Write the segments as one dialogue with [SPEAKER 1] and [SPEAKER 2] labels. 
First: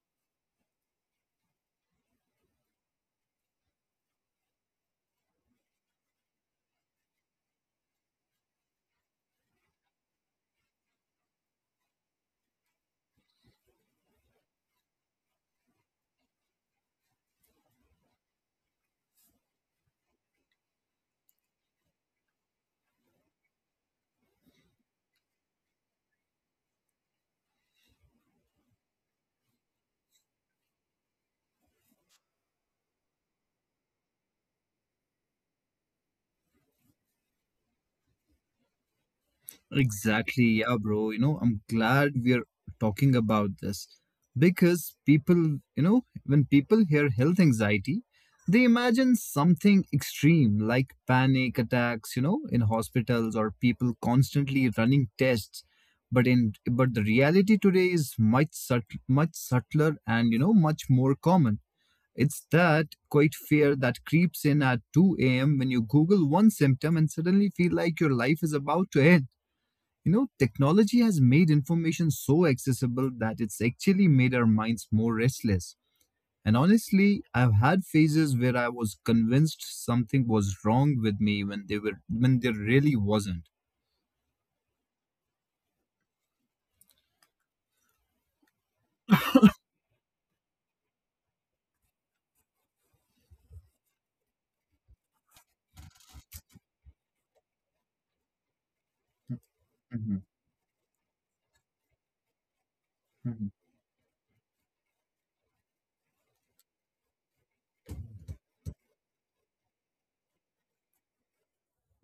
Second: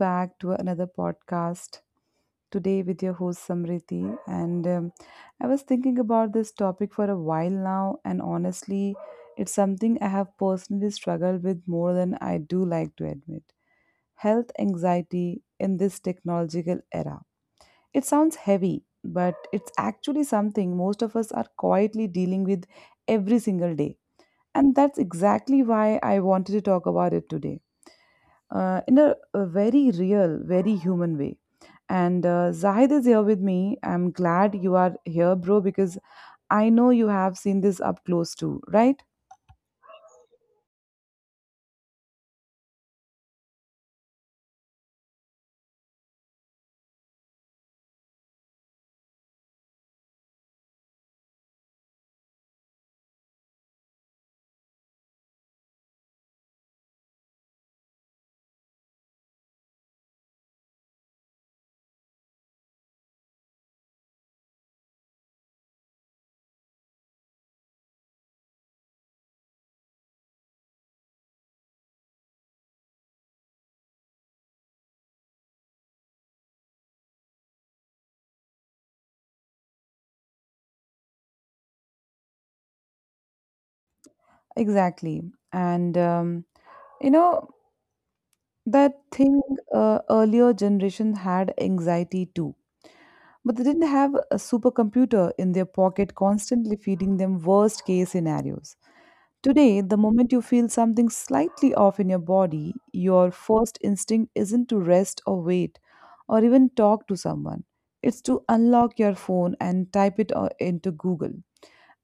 [SPEAKER 1] back to another podcast today with your host Samriti. And I was thinking about this topic for a while now, and honestly, it's something I have personally struggled with more than I do like to admit health anxiety in this technological era. It sounds heavy, but it's actually something most of us are quietly dealing with every single day. And that's exactly why I wanted to talk about it today in a very real, very human way. And Zahid is here with me. I'm glad you are here, bro, because I know you have seen this up close too, right?
[SPEAKER 2] Exactly, yeah, bro. You know, I'm glad we're talking about this because people, you know, when people hear health anxiety, they imagine something extreme like panic attacks, you know, in hospitals or people constantly running tests. But the reality today is much subtler and, you know, much more common. It's that quite fear that creeps in at 2 a.m. when you Google one symptom and suddenly feel like your life is about to end. You know, technology has made information so accessible that it's actually made our minds more restless. And honestly, I've had phases where I was convinced something was wrong with me when they were when there really wasn't.
[SPEAKER 1] Exactly. And, um, you know, That thing earlier generation had anxiety too, but they didn't have a supercomputer in their pocket constantly feeding them worst case scenarios. Today, the
[SPEAKER 2] Mhm,
[SPEAKER 1] moment you feel something slightly off in your body, your
[SPEAKER 2] mhm,
[SPEAKER 1] first instinct isn't to rest or wait or even talk to someone. It's to unlock your phone and type it into Google.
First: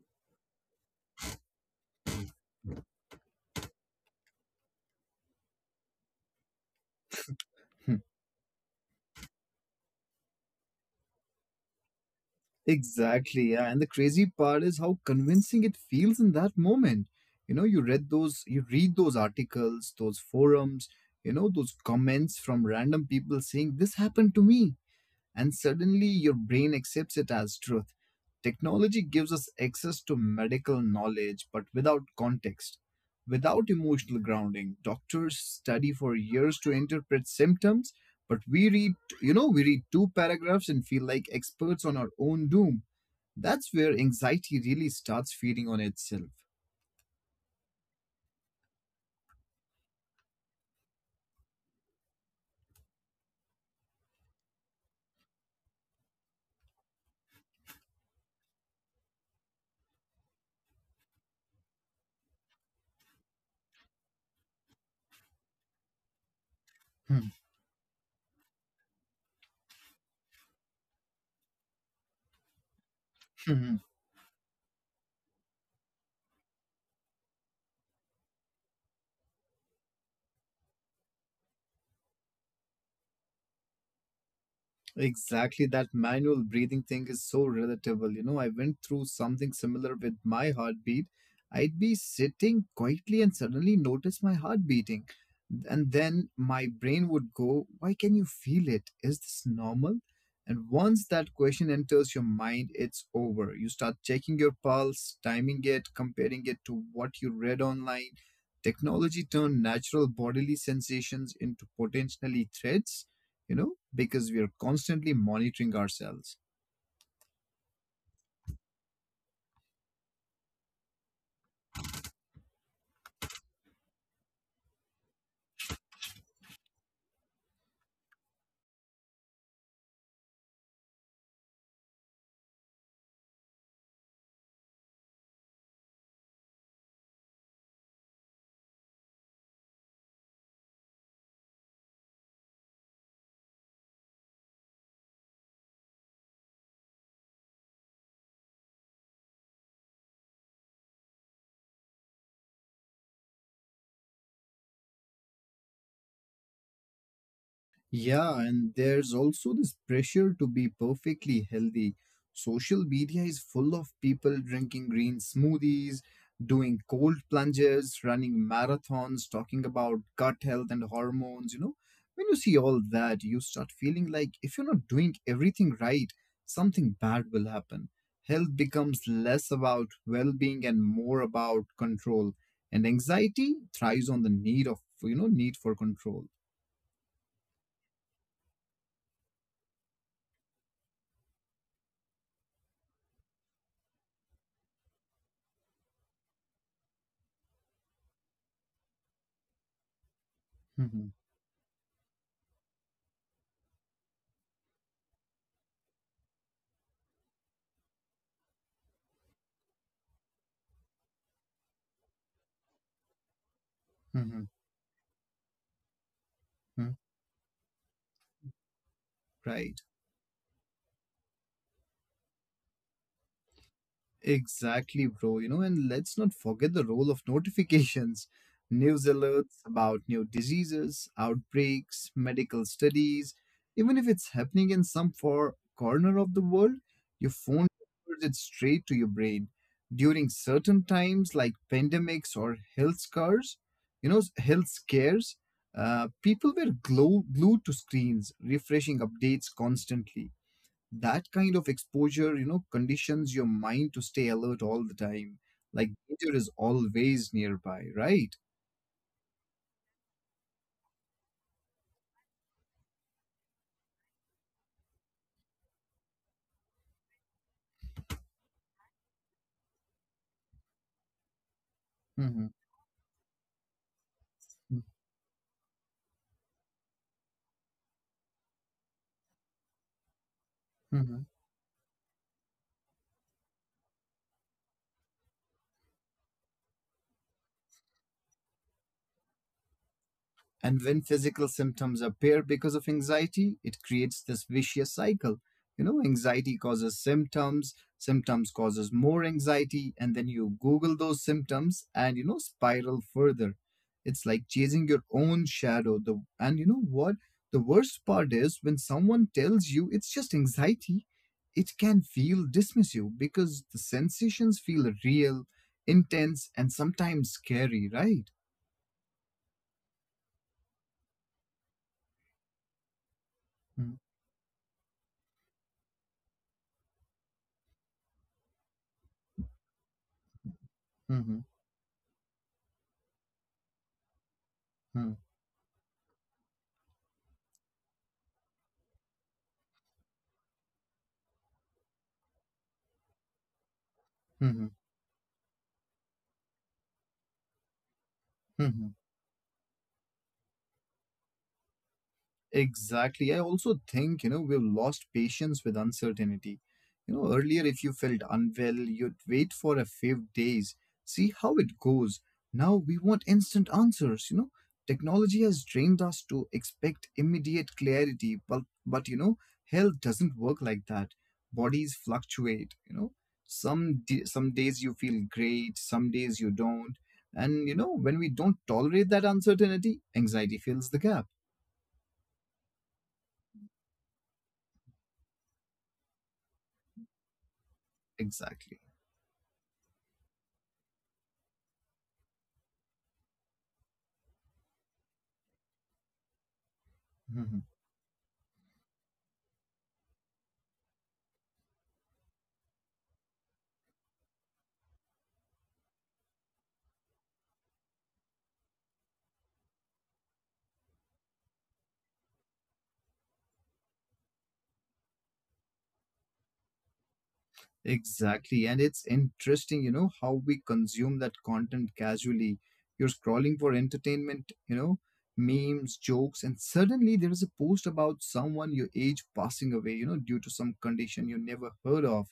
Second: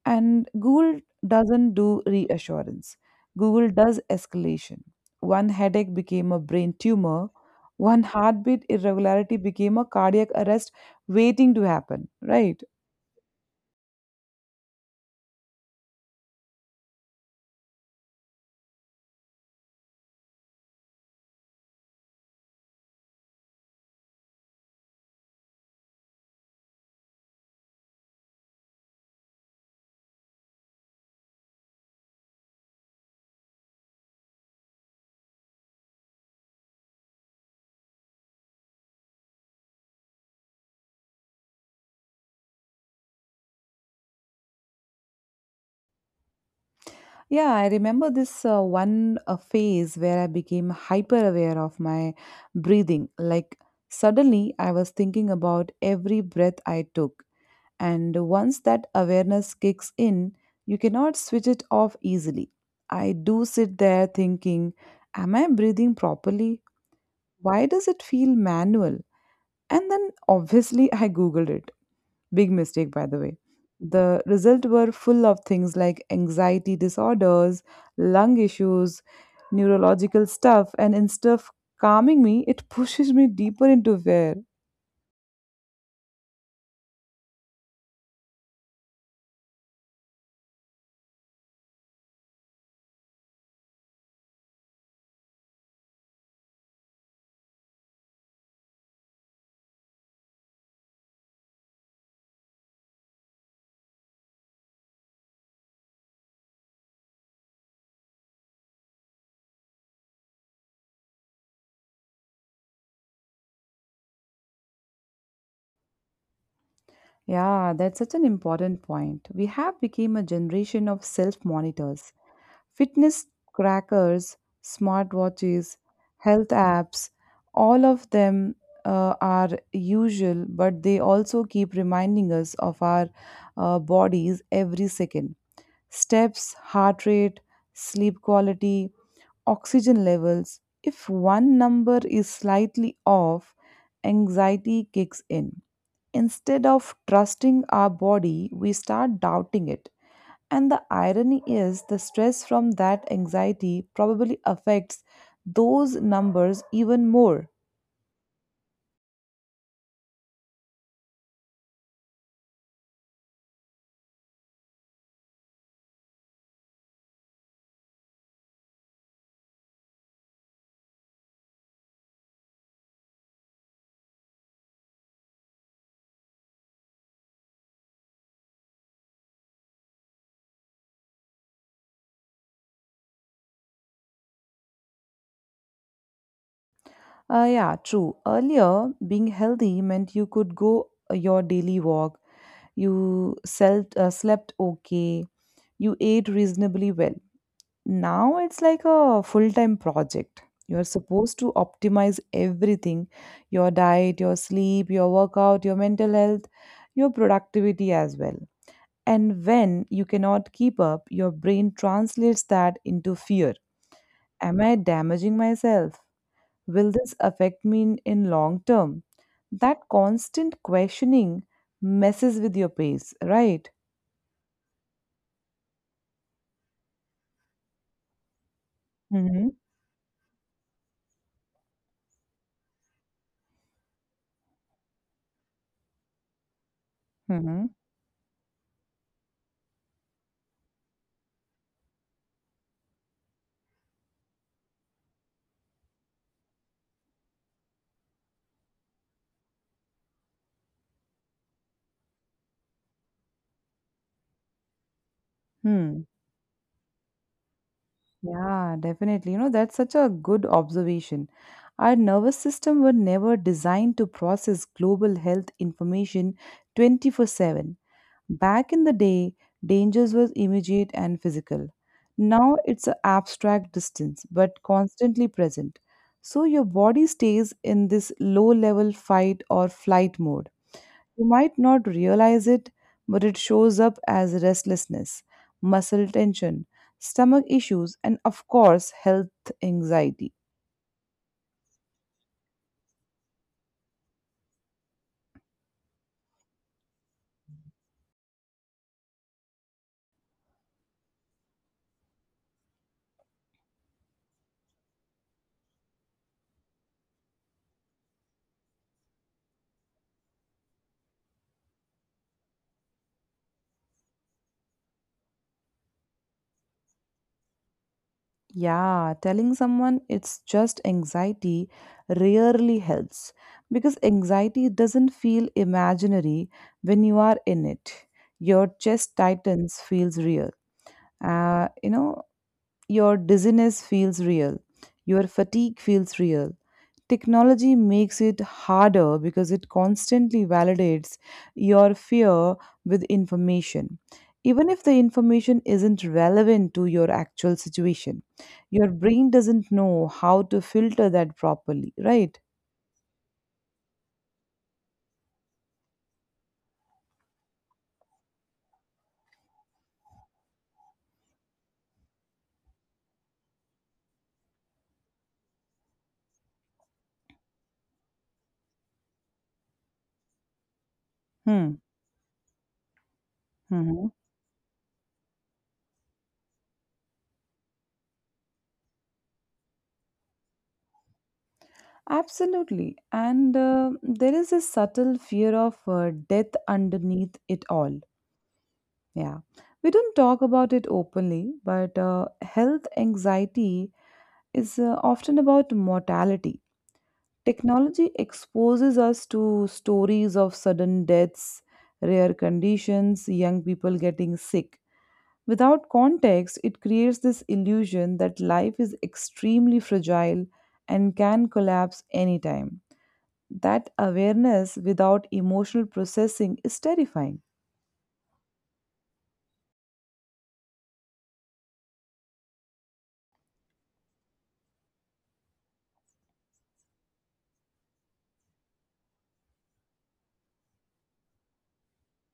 [SPEAKER 1] And Google doesn't do reassurance, Google does escalation. One headache became a brain tumor,
[SPEAKER 2] mhm.
[SPEAKER 1] one heartbeat irregularity became a cardiac arrest waiting to happen, right?
[SPEAKER 2] Exactly. Yeah. And the crazy part is how convincing it feels in that moment. You know, you read those articles, those forums, you know, those comments from random people saying, "This happened to me," and suddenly your brain accepts it as truth. Technology gives us access to medical knowledge, but without context. Without emotional grounding, doctors study for years to interpret symptoms, but we read, you know, we read two paragraphs and feel like experts on our own doom. That's where anxiety really starts feeding on itself.
[SPEAKER 1] Yeah, I remember this one phase where I became hyper aware of my breathing. Like, suddenly I was thinking about every breath I took. And once that awareness kicks in, you cannot switch it off easily. I do sit there thinking, am I breathing properly? Why does it feel manual? And then obviously I googled it. Big mistake, by the way. The results were full of things like anxiety disorders, lung issues, neurological stuff, and instead of calming me, it pushes me deeper into fear.
[SPEAKER 2] Exactly, that manual breathing thing is so relatable. You know, I went through something similar with my heartbeat. I'd be sitting quietly and suddenly notice my heart beating. And then my brain would go, "Why can you feel it? Is this normal?" And once that question enters your mind, it's over. You start checking your pulse, timing it, comparing it to what you read online. Technology turned natural bodily sensations into potentially threats, you know, because we are constantly monitoring ourselves.
[SPEAKER 1] Yeah, that's such an important point. We have become a generation of self-monitors, fitness trackers, smartwatches, health apps, all of them are usual, but they also keep reminding us of our bodies every second. Steps, heart rate, sleep quality, oxygen levels. If one number is slightly off, anxiety kicks in. Instead of trusting our body, we start doubting it. And the irony is, the stress from that anxiety probably affects those numbers even more.
[SPEAKER 2] Yeah, and there's also this pressure to be perfectly healthy. Social media is full of people drinking green smoothies, doing cold plunges, running marathons, talking about gut health and hormones. You know, when you see all that, you start feeling like if you're not doing everything right, something bad will happen. Health becomes less about well being and more about control. And anxiety thrives on the need of, you know, need for control.
[SPEAKER 1] Yeah, true. Earlier, being healthy meant you could go your daily walk, you slept okay, you ate reasonably well. Now it's like a full-time project. You're
[SPEAKER 2] Mhm,
[SPEAKER 1] supposed to optimize everything, your diet, your sleep, your workout, your mental health, your productivity as well. And when you cannot keep up, your brain translates that into fear.
[SPEAKER 2] mhm.
[SPEAKER 1] Am I damaging myself? Will
[SPEAKER 2] Hmm.
[SPEAKER 1] this affect me in long term?
[SPEAKER 2] Right.
[SPEAKER 1] That constant questioning messes with your pace, right?
[SPEAKER 2] Exactly, bro. You know, and let's not forget the role of notifications, news
[SPEAKER 1] Mm-hmm.
[SPEAKER 2] alerts about new diseases, outbreaks, medical studies. Even if it's happening in some far corner of the world, your
[SPEAKER 1] Mm-hmm.
[SPEAKER 2] phone delivers it straight to your brain. During certain times like pandemics or health scares, you know, health scares, people were glued to screens, refreshing updates constantly. That kind of exposure, you know, conditions your mind to stay alert all the time, like danger is always nearby, right?
[SPEAKER 1] Yeah, definitely. You know, that's such a good observation. Our nervous system were never designed to process global health information 24/7. Back in the day, dangers were immediate and physical.
[SPEAKER 2] Hmm.
[SPEAKER 1] Now it's an abstract distance, but constantly present. So your body stays in this low level fight or flight mode, you might not realize it, but it shows up as restlessness, muscle tension, stomach issues, and of course, health anxiety.
[SPEAKER 2] And when physical symptoms appear because of anxiety, it creates this vicious cycle. You know, anxiety causes symptoms, symptoms causes more anxiety, and then you Google those symptoms and, you know, spiral further. It's like chasing your own shadow. And you know what? The worst part is when someone tells you it's just anxiety, it can feel dismissive because the sensations feel real, intense, and sometimes scary, right?
[SPEAKER 1] Yeah, telling someone it's just anxiety rarely helps because anxiety doesn't feel imaginary when you are in it. Your chest tightens feels real.
[SPEAKER 2] Mm-hmm.
[SPEAKER 1] Uh, you know, Your dizziness feels real. Your fatigue feels real. Technology makes it harder because it constantly validates your fear with information.
[SPEAKER 2] Mm-hmm.
[SPEAKER 1] Even if the information isn't relevant to your actual situation, your
[SPEAKER 2] Mhm.
[SPEAKER 1] brain doesn't know how to filter that properly, right?
[SPEAKER 2] Exactly. I also think, you know, we've lost patience with uncertainty. You know, earlier, if you felt unwell, you'd wait for a few days, see how it goes. Now we want instant answers, you know. Technology has trained us to expect immediate clarity, but you know, health doesn't work like that.
[SPEAKER 1] Hmm.
[SPEAKER 2] Bodies fluctuate, you know. Some,
[SPEAKER 1] Mhm.
[SPEAKER 2] some days you feel great, some days you don't. And, you know, when we don't tolerate that uncertainty, anxiety fills the gap.
[SPEAKER 1] Absolutely. And there is a subtle fear of death underneath it all.
[SPEAKER 2] Exactly.
[SPEAKER 1] Yeah. We don't talk about it openly, but health anxiety is often about mortality.
[SPEAKER 2] Mhm.
[SPEAKER 1] Technology exposes us to stories of sudden deaths, rare conditions, young people getting sick. Without context, it creates this illusion that life is extremely fragile and can collapse anytime. That awareness without emotional processing is terrifying.
[SPEAKER 2] Exactly. And it's interesting, you know, how we consume that content casually. You're scrolling for entertainment, you know, memes, jokes, and suddenly there is a post about someone your age passing away, you know, due to some condition you never heard of.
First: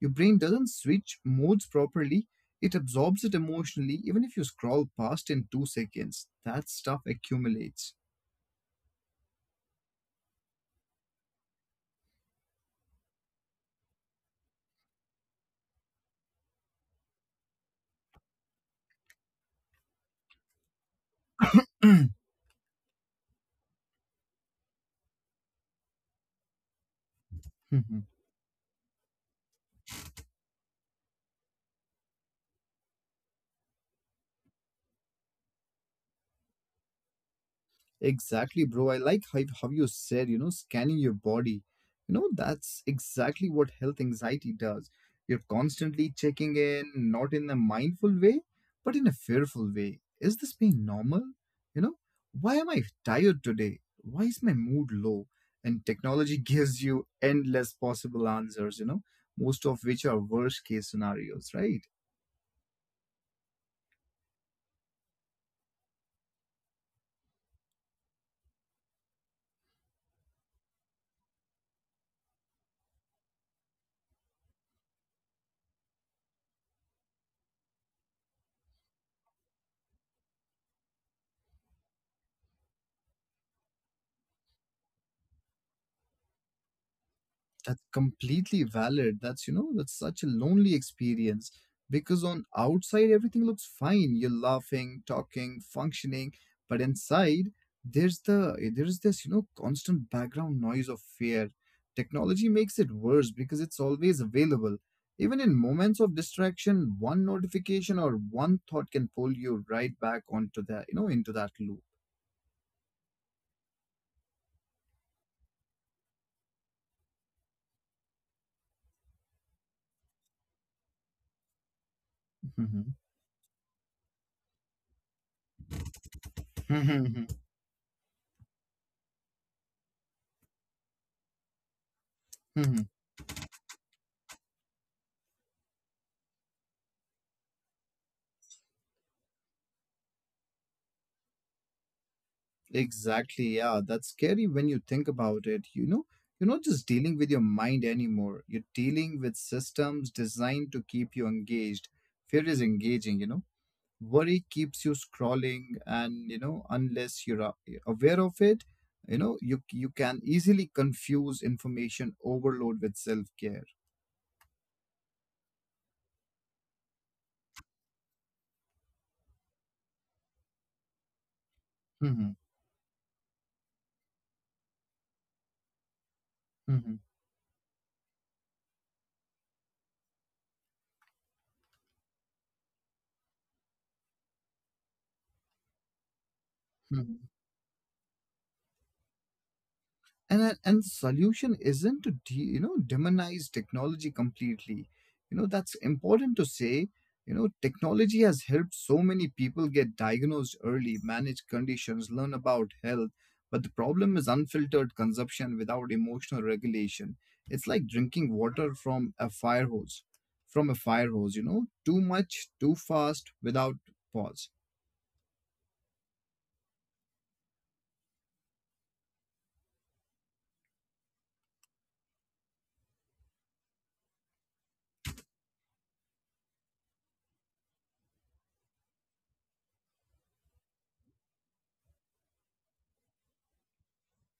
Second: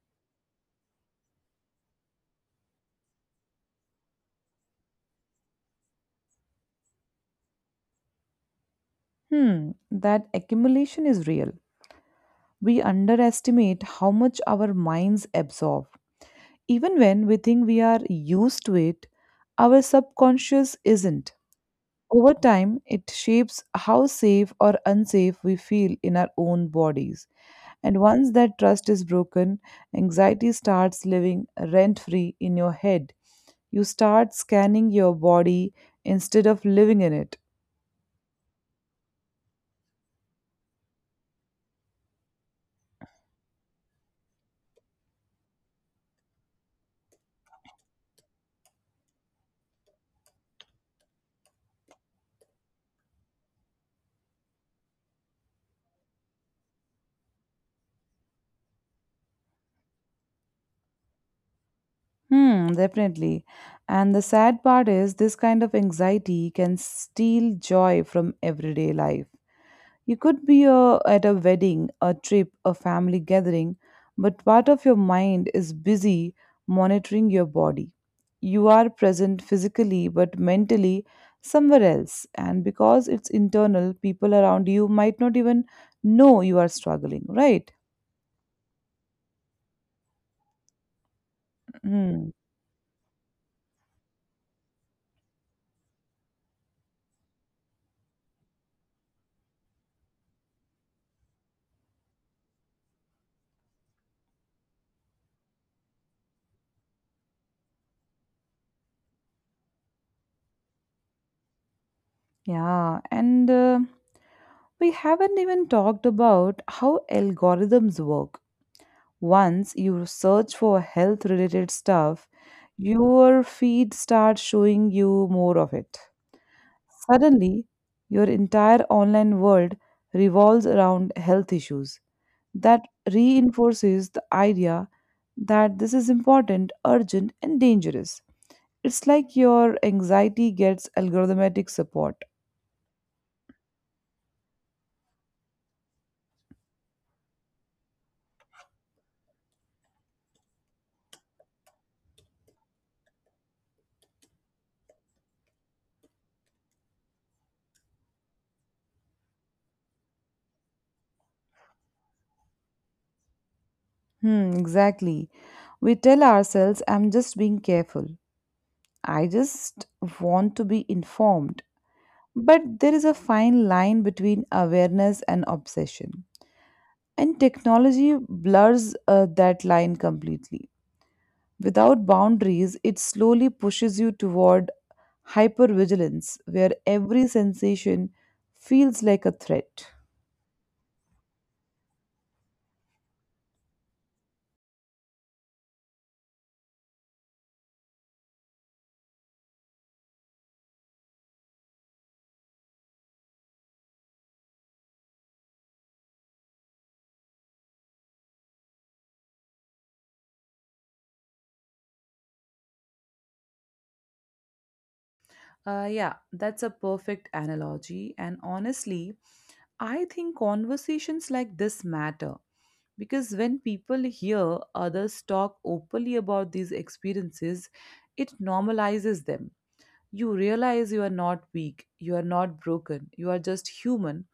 [SPEAKER 2] Your brain doesn't switch modes properly, it absorbs it emotionally, even if you scroll past in 2 seconds. That stuff accumulates.
[SPEAKER 1] Hmm, that accumulation is real. We underestimate how much our minds absorb. Even when we think we are used to it, our subconscious isn't. Over time, it shapes how safe or unsafe we feel in our own bodies. And once that trust is broken, anxiety starts living rent free in your head. You start scanning your body instead of living in it.
[SPEAKER 2] Exactly, bro. I like how you said, you know, scanning your body. You know, that's exactly what health anxiety does. You're constantly checking in, not in a mindful way, but in a fearful way. Is this being normal? You know, why am I tired today? Why is my mood low? And technology gives you endless possible answers, you know, most of which are worst case scenarios, right?
[SPEAKER 1] Hmm, definitely. And the sad part is, this kind of anxiety can steal joy from everyday life. You could be at a wedding, a trip, a family gathering, but part of your mind is busy monitoring your body. You are present physically, but mentally somewhere else. And because it's internal, people around you might not even know you are struggling, right?
[SPEAKER 2] That's completely valid. That's, you know, that's such a lonely experience because
[SPEAKER 1] Hmm.
[SPEAKER 2] on outside everything looks fine. You're laughing, talking, functioning, but inside there's this, you know, constant background noise of fear. Technology makes it worse because it's always available. Even in moments of distraction, one notification or one thought can pull you right back onto that, you know, into that
[SPEAKER 1] Yeah, and we haven't even talked about how algorithms work. Once you search for health related stuff, your feed starts showing you more of it.
[SPEAKER 2] loop.
[SPEAKER 1] Suddenly, your entire online world revolves around health issues. That reinforces the idea that this is important, urgent, and dangerous. It's like your anxiety gets algorithmic support.
[SPEAKER 2] Exactly, yeah. That's scary when you think about it. You know, you're not just dealing with your mind anymore. You're dealing with systems designed to keep you engaged. Fear is engaging, you know. Worry keeps you scrolling and, you know, unless you're aware of it, you know, you can easily confuse information overload with self-care.
[SPEAKER 1] Hmm, exactly. We tell ourselves, I'm just being careful. I just want to be informed.
[SPEAKER 2] Hmm.
[SPEAKER 1] But there is a fine line between awareness and obsession.
[SPEAKER 2] Hmm.
[SPEAKER 1] And technology blurs that line completely. Without boundaries, it slowly pushes you toward hypervigilance, where every sensation feels like a threat.
[SPEAKER 2] And solution isn't to you know, demonize technology completely. You know, that's important to say. You know, technology has helped so many people get diagnosed early, manage conditions, learn about health. But the problem is unfiltered consumption without emotional regulation. It's like drinking water from a fire hose, from a fire hose, you know, too much too fast without pause.
[SPEAKER 1] Yeah, that's a perfect analogy. And honestly, I think conversations like this matter because when people hear others talk openly about these experiences, it normalizes them. You realize you are not weak, you are not broken, you are just human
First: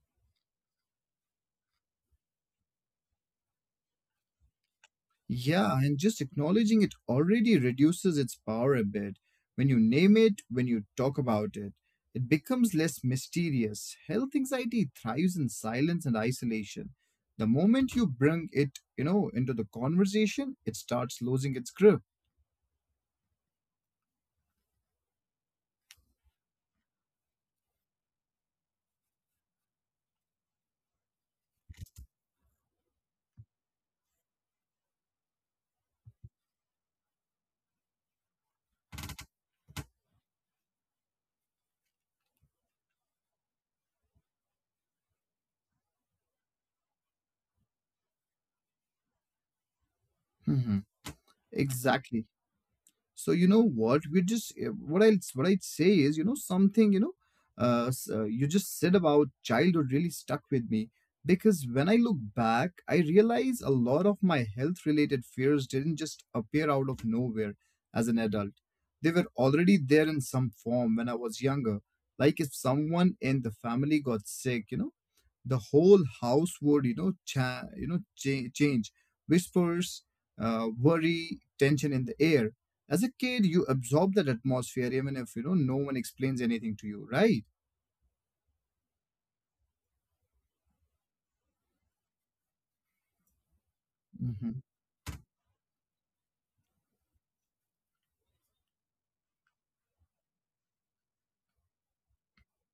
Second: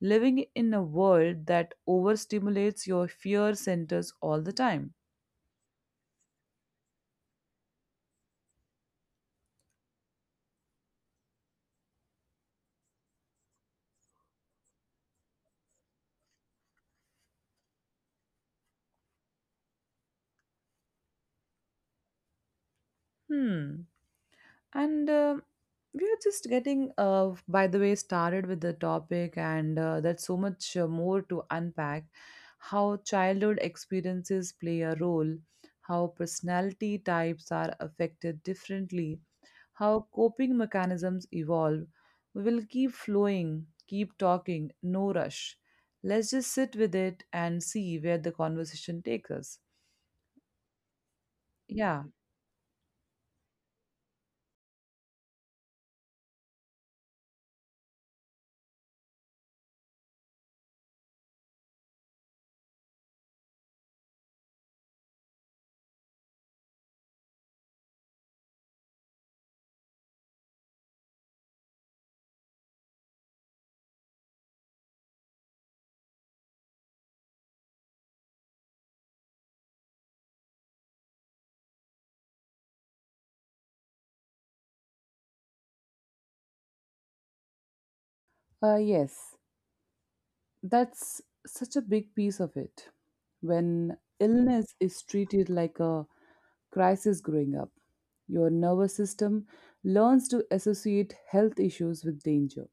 [SPEAKER 1] living in a world that overstimulates your fear centers all the time.
[SPEAKER 2] Yeah, and just acknowledging it already reduces its power a bit. When you name it, when you talk about it, it becomes less mysterious. Health anxiety thrives in silence and isolation. The moment you bring it, you know, into the conversation, it starts losing its grip.
[SPEAKER 1] Hmm. And we are just getting, by the way, started with the topic, and that's so much more to unpack how childhood experiences play a role, how personality types are affected differently, how coping mechanisms evolve. We will keep flowing, keep talking, no rush. Let's just sit with it and see where the conversation takes us.
[SPEAKER 2] Hmm.
[SPEAKER 1] Yeah.
[SPEAKER 2] Exactly. So you know what we just what I'd say is, you know, something, you know, you just said about childhood really stuck with me because when I look back, I realize a lot of my health related fears didn't just appear out of nowhere as an adult. They were already there in some form when I was younger. Like, if someone in the family got sick, you know, the whole house would, you know, change. Whispers, worry, tension in the air. As a kid, you absorb that atmosphere even if, you know, no one explains anything to you, right?
[SPEAKER 1] Yes. That's such a big piece of it. When illness is treated like a crisis growing up, your nervous system learns to associate health issues with danger.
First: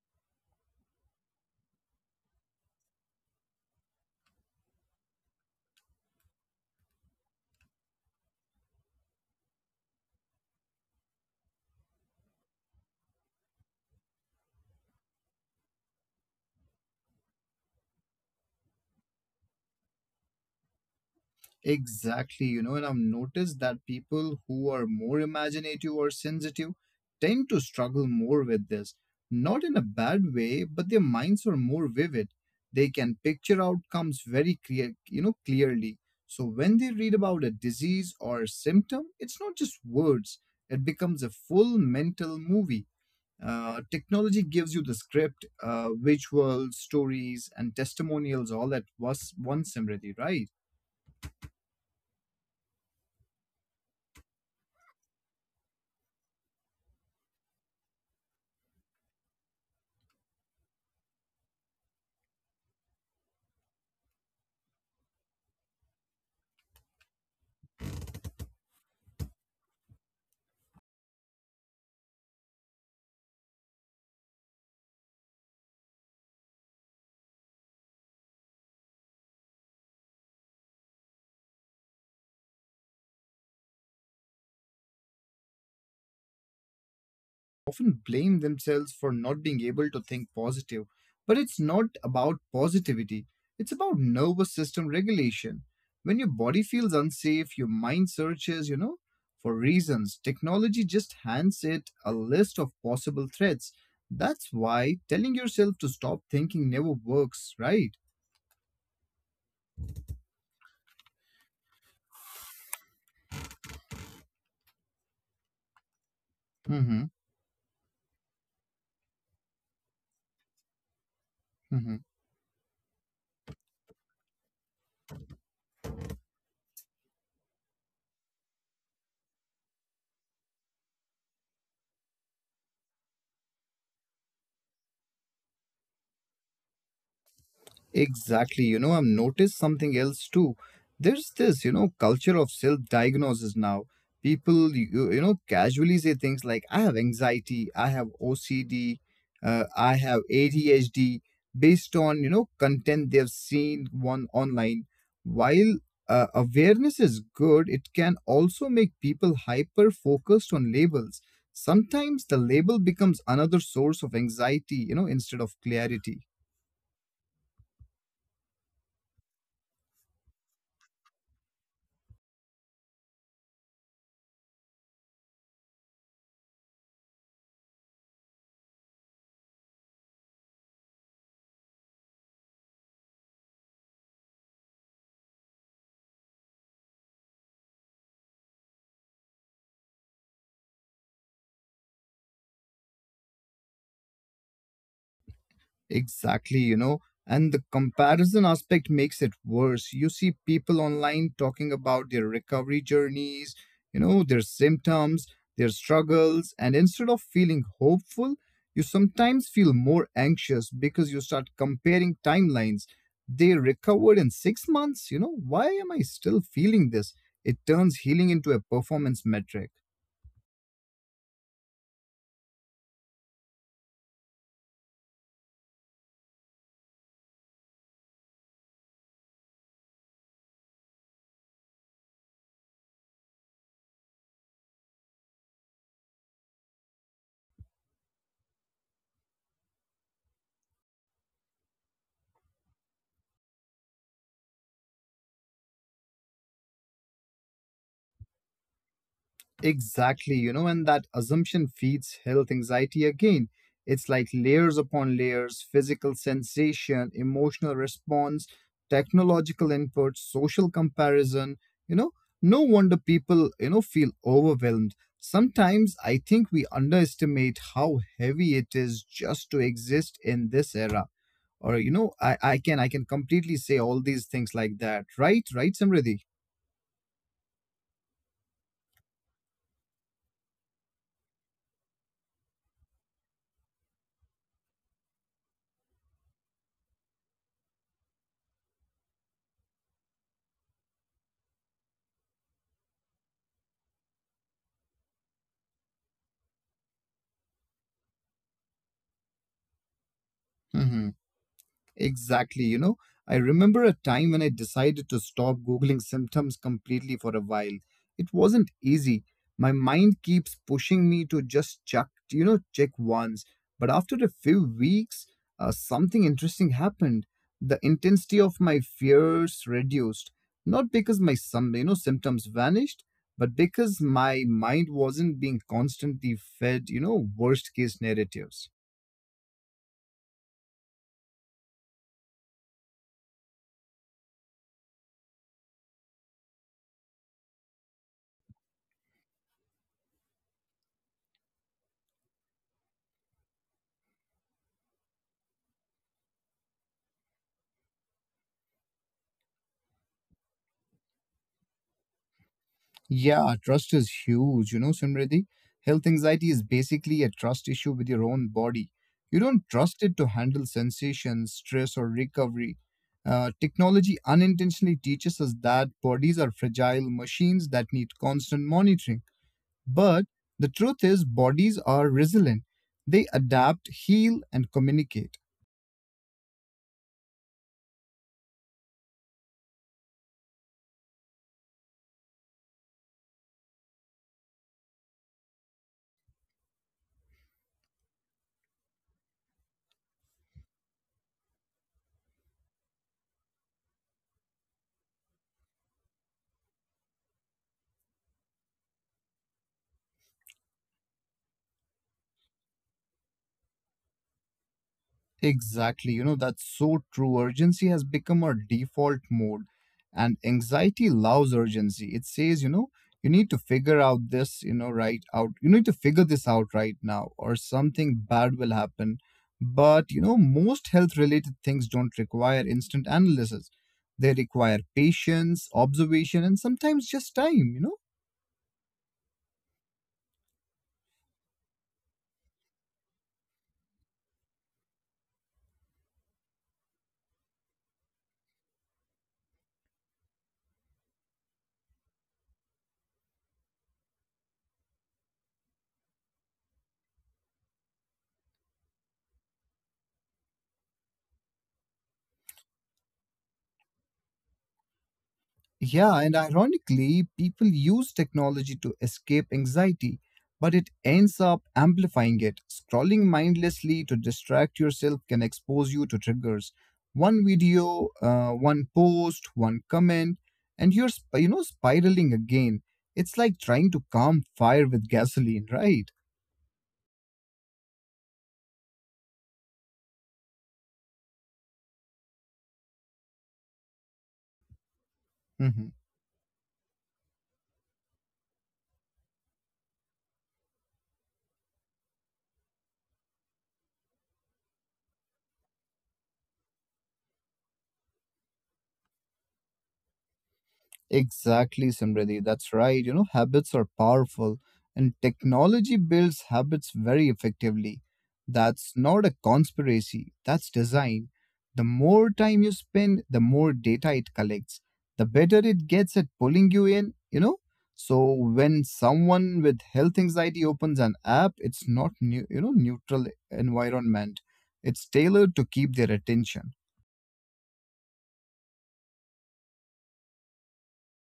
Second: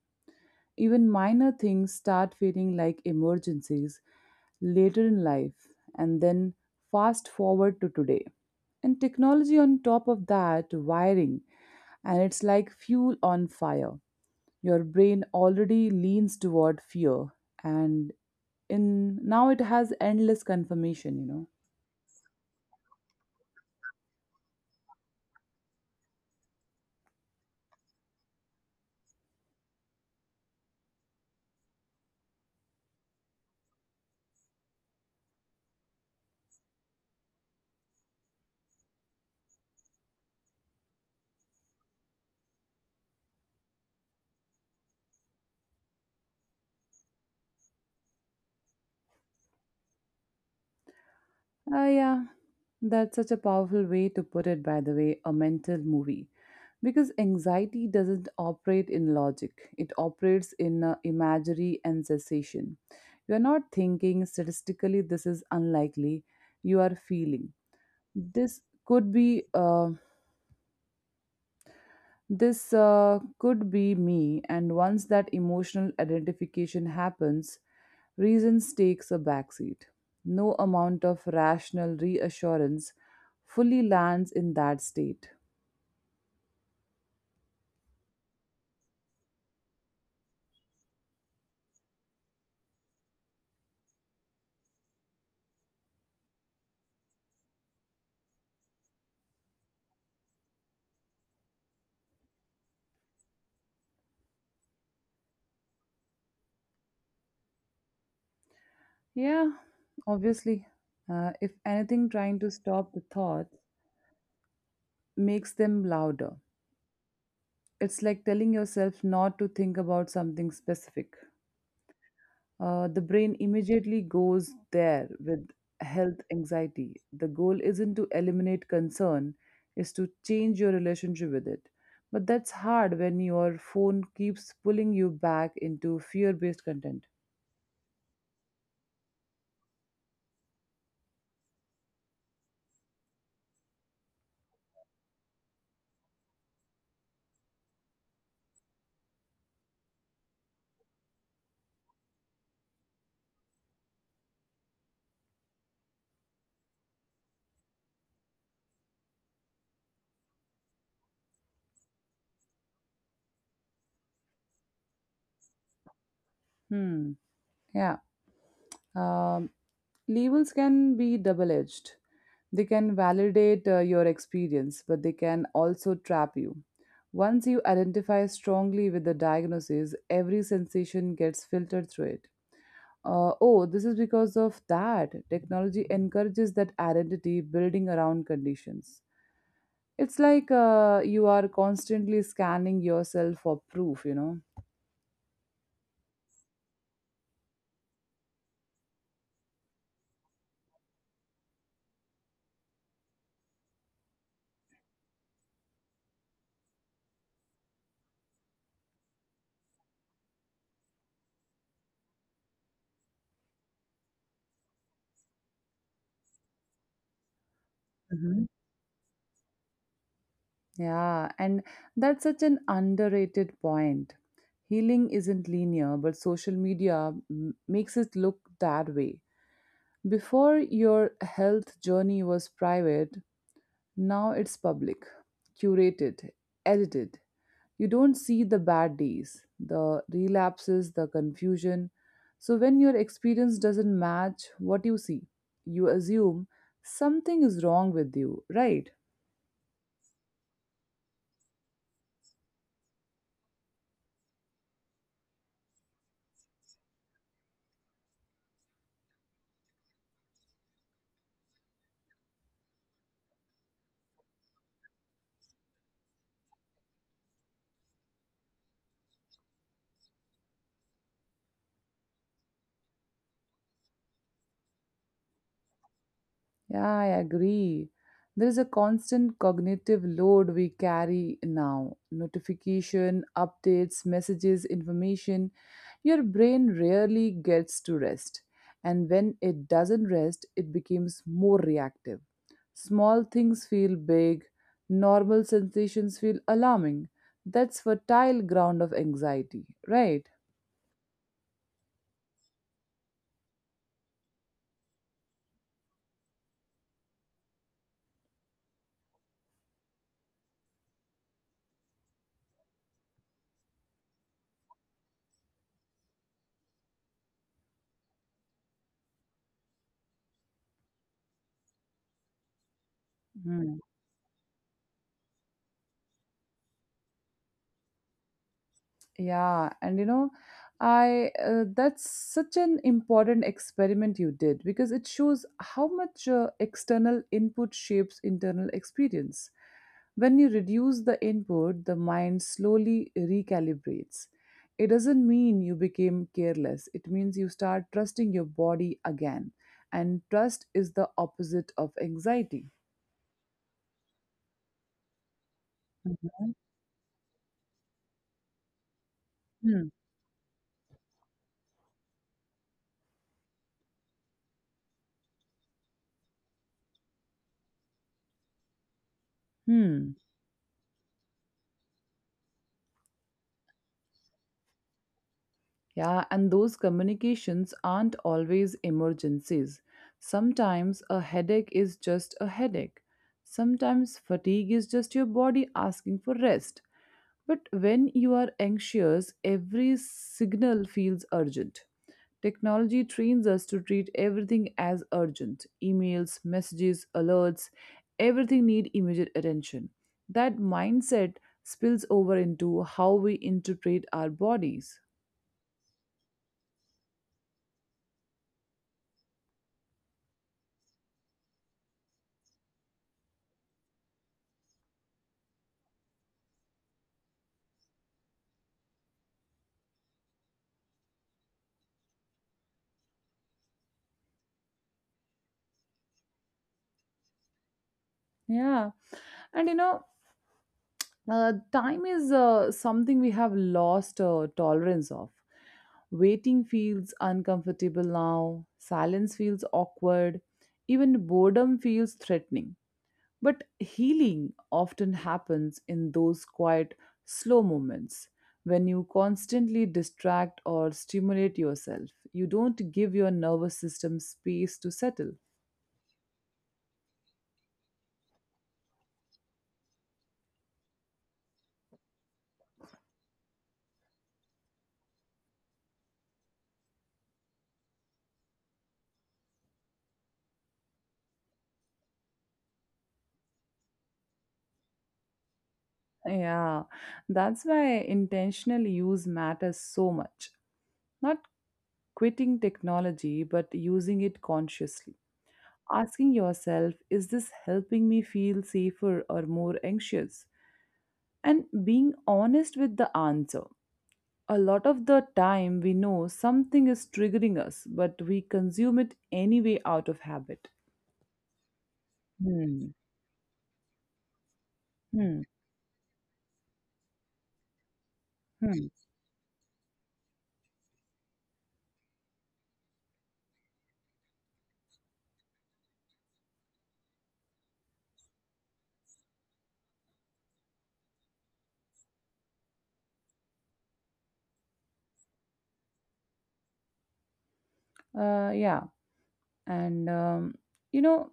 [SPEAKER 1] Even minor things start feeling like emergencies later in life, and then fast forward to today. And technology on top of that wiring, and it's like fuel on fire. Your brain already leans toward fear, and in now it has endless confirmation, you know.
[SPEAKER 2] Exactly, you know, and I've noticed that people who are more imaginative or sensitive tend to struggle more with this. Not in a bad way, but their minds are more vivid. They can picture outcomes you know, clearly. So when they read about a disease or symptom, it's not just words. It becomes a full mental movie. Technology gives you the script, visuals, stories, and testimonials all at once, Simriti, right?
[SPEAKER 1] Ah, yeah, that's such a powerful way to put it, by the way, a mental movie. Because anxiety doesn't operate in logic, it operates in imagery and cessation. You are not thinking statistically this is unlikely, you are feeling. This could be uh, This could be me, and once that emotional identification happens, reasons takes a backseat. No amount of rational reassurance fully lands in that state.
[SPEAKER 2] Often blame themselves for not being able to think positive. But it's not about positivity, it's about nervous system regulation. When your body feels unsafe, your mind searches, you know, for reasons. Technology just hands it a list of possible threats. That's why telling yourself to stop thinking never works, right?
[SPEAKER 1] Yeah, obviously. If anything, trying to stop the thoughts makes them louder.
[SPEAKER 2] Mm-hmm.
[SPEAKER 1] It's like telling yourself not to think about something specific.
[SPEAKER 2] Mm-hmm.
[SPEAKER 1] The brain immediately goes there with health anxiety. The goal isn't to eliminate concern, is to change your relationship with it. But that's hard when your phone keeps pulling you back into fear based content.
[SPEAKER 2] Exactly. You know, I've noticed something else too. There's this, you know, culture of self-diagnosis now. People, you know, casually say things like, "I have anxiety, I have OCD, I have ADHD," based on, you know, content they've seen one online. While awareness is good, it can also make people hyper-focused on labels. Sometimes the label becomes another source of anxiety, you know, instead of clarity.
[SPEAKER 1] Hmm. Yeah. Um, Labels can be double edged. They can validate your experience, but they can also trap you. Once you identify strongly with the diagnosis, every sensation gets filtered through it. Oh, this is because of that. Technology encourages that identity building around conditions. It's like you are constantly scanning yourself for proof, you know.
[SPEAKER 2] Exactly, you know, and the comparison aspect makes it worse. You see people online talking about their recovery journeys, you know, their symptoms, their struggles, and instead of feeling hopeful, you sometimes feel more anxious because you start comparing timelines. They recovered in 6 months, you know, why am I still feeling this? It turns healing
[SPEAKER 1] Mm-hmm.
[SPEAKER 2] into a performance metric.
[SPEAKER 1] Yeah, and that's such an underrated point. Healing isn't linear, but social media makes it look that way. Before, your health journey was private, now it's public, curated, edited. You don't see the bad days, the relapses, the confusion. So, when your experience doesn't match what you see, you assume something is wrong with you, right?
[SPEAKER 2] Exactly, you know, and that assumption feeds health anxiety again. It's like layers upon layers physical sensation, emotional response, technological input, social comparison. You know, no wonder people, you know, feel overwhelmed. Sometimes I think we underestimate how heavy it is just to exist in this era. Or, you know, I can completely say all these things like that. Right, Samriddhi?
[SPEAKER 1] Yeah, I agree. There is a constant cognitive load we carry now. Notification, updates, messages, information. Your brain rarely gets to rest. And when it doesn't rest, it becomes more reactive. Small things feel big, normal sensations feel alarming. That's fertile ground of anxiety, right?
[SPEAKER 2] Exactly, you know, I remember a time when I decided to stop Googling symptoms completely for a while. It wasn't easy. My mind keeps pushing me to just check, you know, check once. But after a few weeks, something interesting happened. The intensity of my fears reduced, not because you know, symptoms vanished, but
[SPEAKER 1] Mhm.
[SPEAKER 2] because my mind wasn't being constantly fed, you know, worst case narratives.
[SPEAKER 1] Yeah, and you know, I that's such an important experiment you did because it shows how much external input shapes internal experience. When you reduce the input, the mind slowly recalibrates. It doesn't mean you became careless, it means you start trusting your body again. And trust is the opposite of anxiety.
[SPEAKER 2] Yeah, trust is huge. You know, Simriddhi, health anxiety is basically a trust issue with your own body. You don't
[SPEAKER 1] Hmm.
[SPEAKER 2] trust it to handle sensations, stress, or recovery. Technology unintentionally teaches us that bodies are fragile machines that need constant monitoring.
[SPEAKER 1] Hmm.
[SPEAKER 2] But the truth is, bodies are resilient. They adapt, heal, and communicate.
[SPEAKER 1] Yeah, and those communications aren't always emergencies. Sometimes a headache is just a headache. Sometimes fatigue is just your body asking for rest. But when you are anxious, every signal feels urgent. Technology trains us to treat everything as urgent. Emails, messages, alerts, everything need immediate attention. That mindset spills over into how we interpret our bodies.
[SPEAKER 2] Exactly. You know, that's so true. Urgency has become our default mode, and anxiety loves urgency. It says, you know, you need to figure out this, you know, right out. You need to figure this out right now, or something bad will happen. But, you know, most health related things don't require instant analysis. They require patience, observation, and sometimes just time, you know.
[SPEAKER 1] Yeah. And you know, time is something we have lost tolerance of. Waiting feels uncomfortable now, silence feels awkward, even boredom feels threatening. But healing often happens in those quiet, slow moments when you constantly distract or stimulate yourself. You don't give your nervous system space to settle.
[SPEAKER 2] Yeah, and ironically, people use technology to escape anxiety, but it ends up amplifying it. Scrolling mindlessly to distract yourself can expose you to triggers. One video, one post, one comment, and you know spiraling again. It's like trying to calm fire with gasoline, right?
[SPEAKER 1] Yeah, that's why intentional use matters so much. Not quitting technology but using it consciously.
[SPEAKER 2] Mm-hmm.
[SPEAKER 1] Asking yourself, is this helping me feel safer or more anxious? And being honest with the answer. A lot of the time, we know something is triggering us, but we consume it anyway out of habit.
[SPEAKER 2] Exactly, Simriti. That's
[SPEAKER 1] Hmm.
[SPEAKER 2] right. You know, habits are powerful, and
[SPEAKER 1] Hmm.
[SPEAKER 2] technology builds habits very effectively.
[SPEAKER 1] Hmm.
[SPEAKER 2] That's not a conspiracy, that's design. The more time you spend, the more data it collects, the better it gets at pulling you in, you know. So when someone with health anxiety opens an app, it's not new, you know, neutral environment. It's tailored to keep their attention.
[SPEAKER 1] Yeah. And, you know,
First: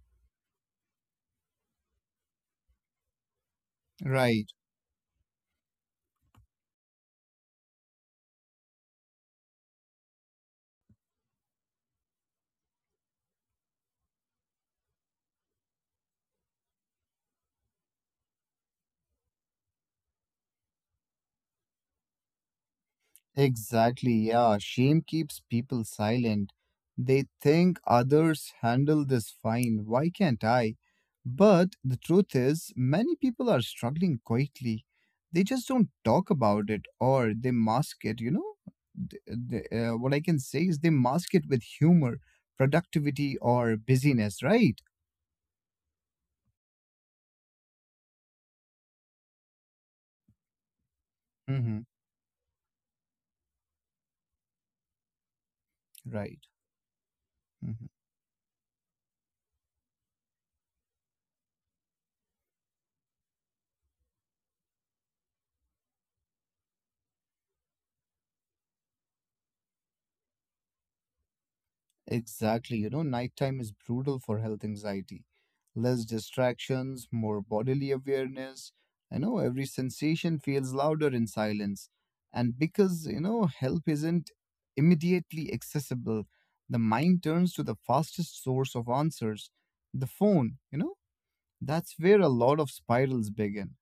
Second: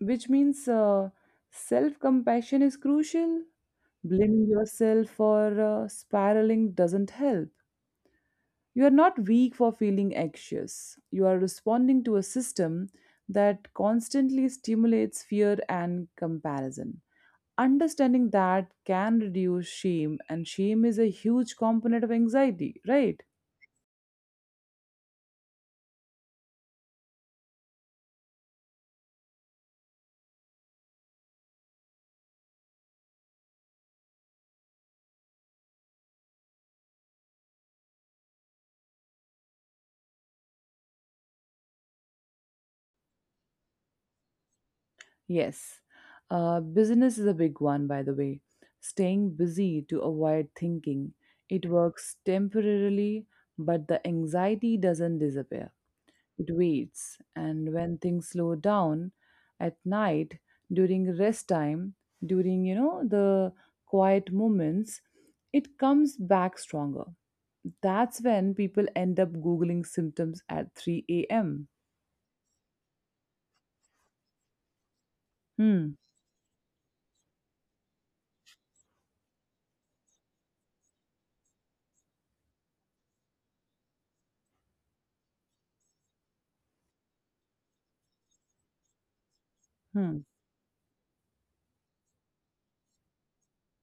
[SPEAKER 1] which means self compassion is crucial. Blaming
[SPEAKER 2] Right.
[SPEAKER 1] yourself for spiraling doesn't help. You are not weak for feeling anxious. You are responding to a system that constantly stimulates fear and comparison. Understanding that can reduce shame, and shame is a huge component of anxiety, right?
[SPEAKER 2] Exactly, yeah. Shame keeps people silent. They think others handle this fine. Why can't I? But the truth is, many people are struggling quietly. They just don't talk about it or they mask it, you know? Th- what I can say is they mask it with humor, productivity, or busyness, right?
[SPEAKER 1] Yes. Business is a big one, by the way. Staying busy to avoid thinking. It
[SPEAKER 2] Mm-hmm.
[SPEAKER 1] works temporarily, but the anxiety doesn't disappear.
[SPEAKER 2] Right.
[SPEAKER 1] It waits, and
[SPEAKER 2] Mhm.
[SPEAKER 1] when things slow down at night, during rest time, during, the quiet moments, it comes back stronger. That's when people end up Googling symptoms at 3 a.m.
[SPEAKER 2] Exactly. You know, nighttime is brutal for health anxiety.
[SPEAKER 1] Hmm.
[SPEAKER 2] Less distractions, more bodily awareness. I know every sensation feels louder in silence. And because, you know, help isn't immediately accessible, the mind turns to the fastest source of answers the
[SPEAKER 1] Hmm.
[SPEAKER 2] phone. You know, that's where a lot of spirals begin.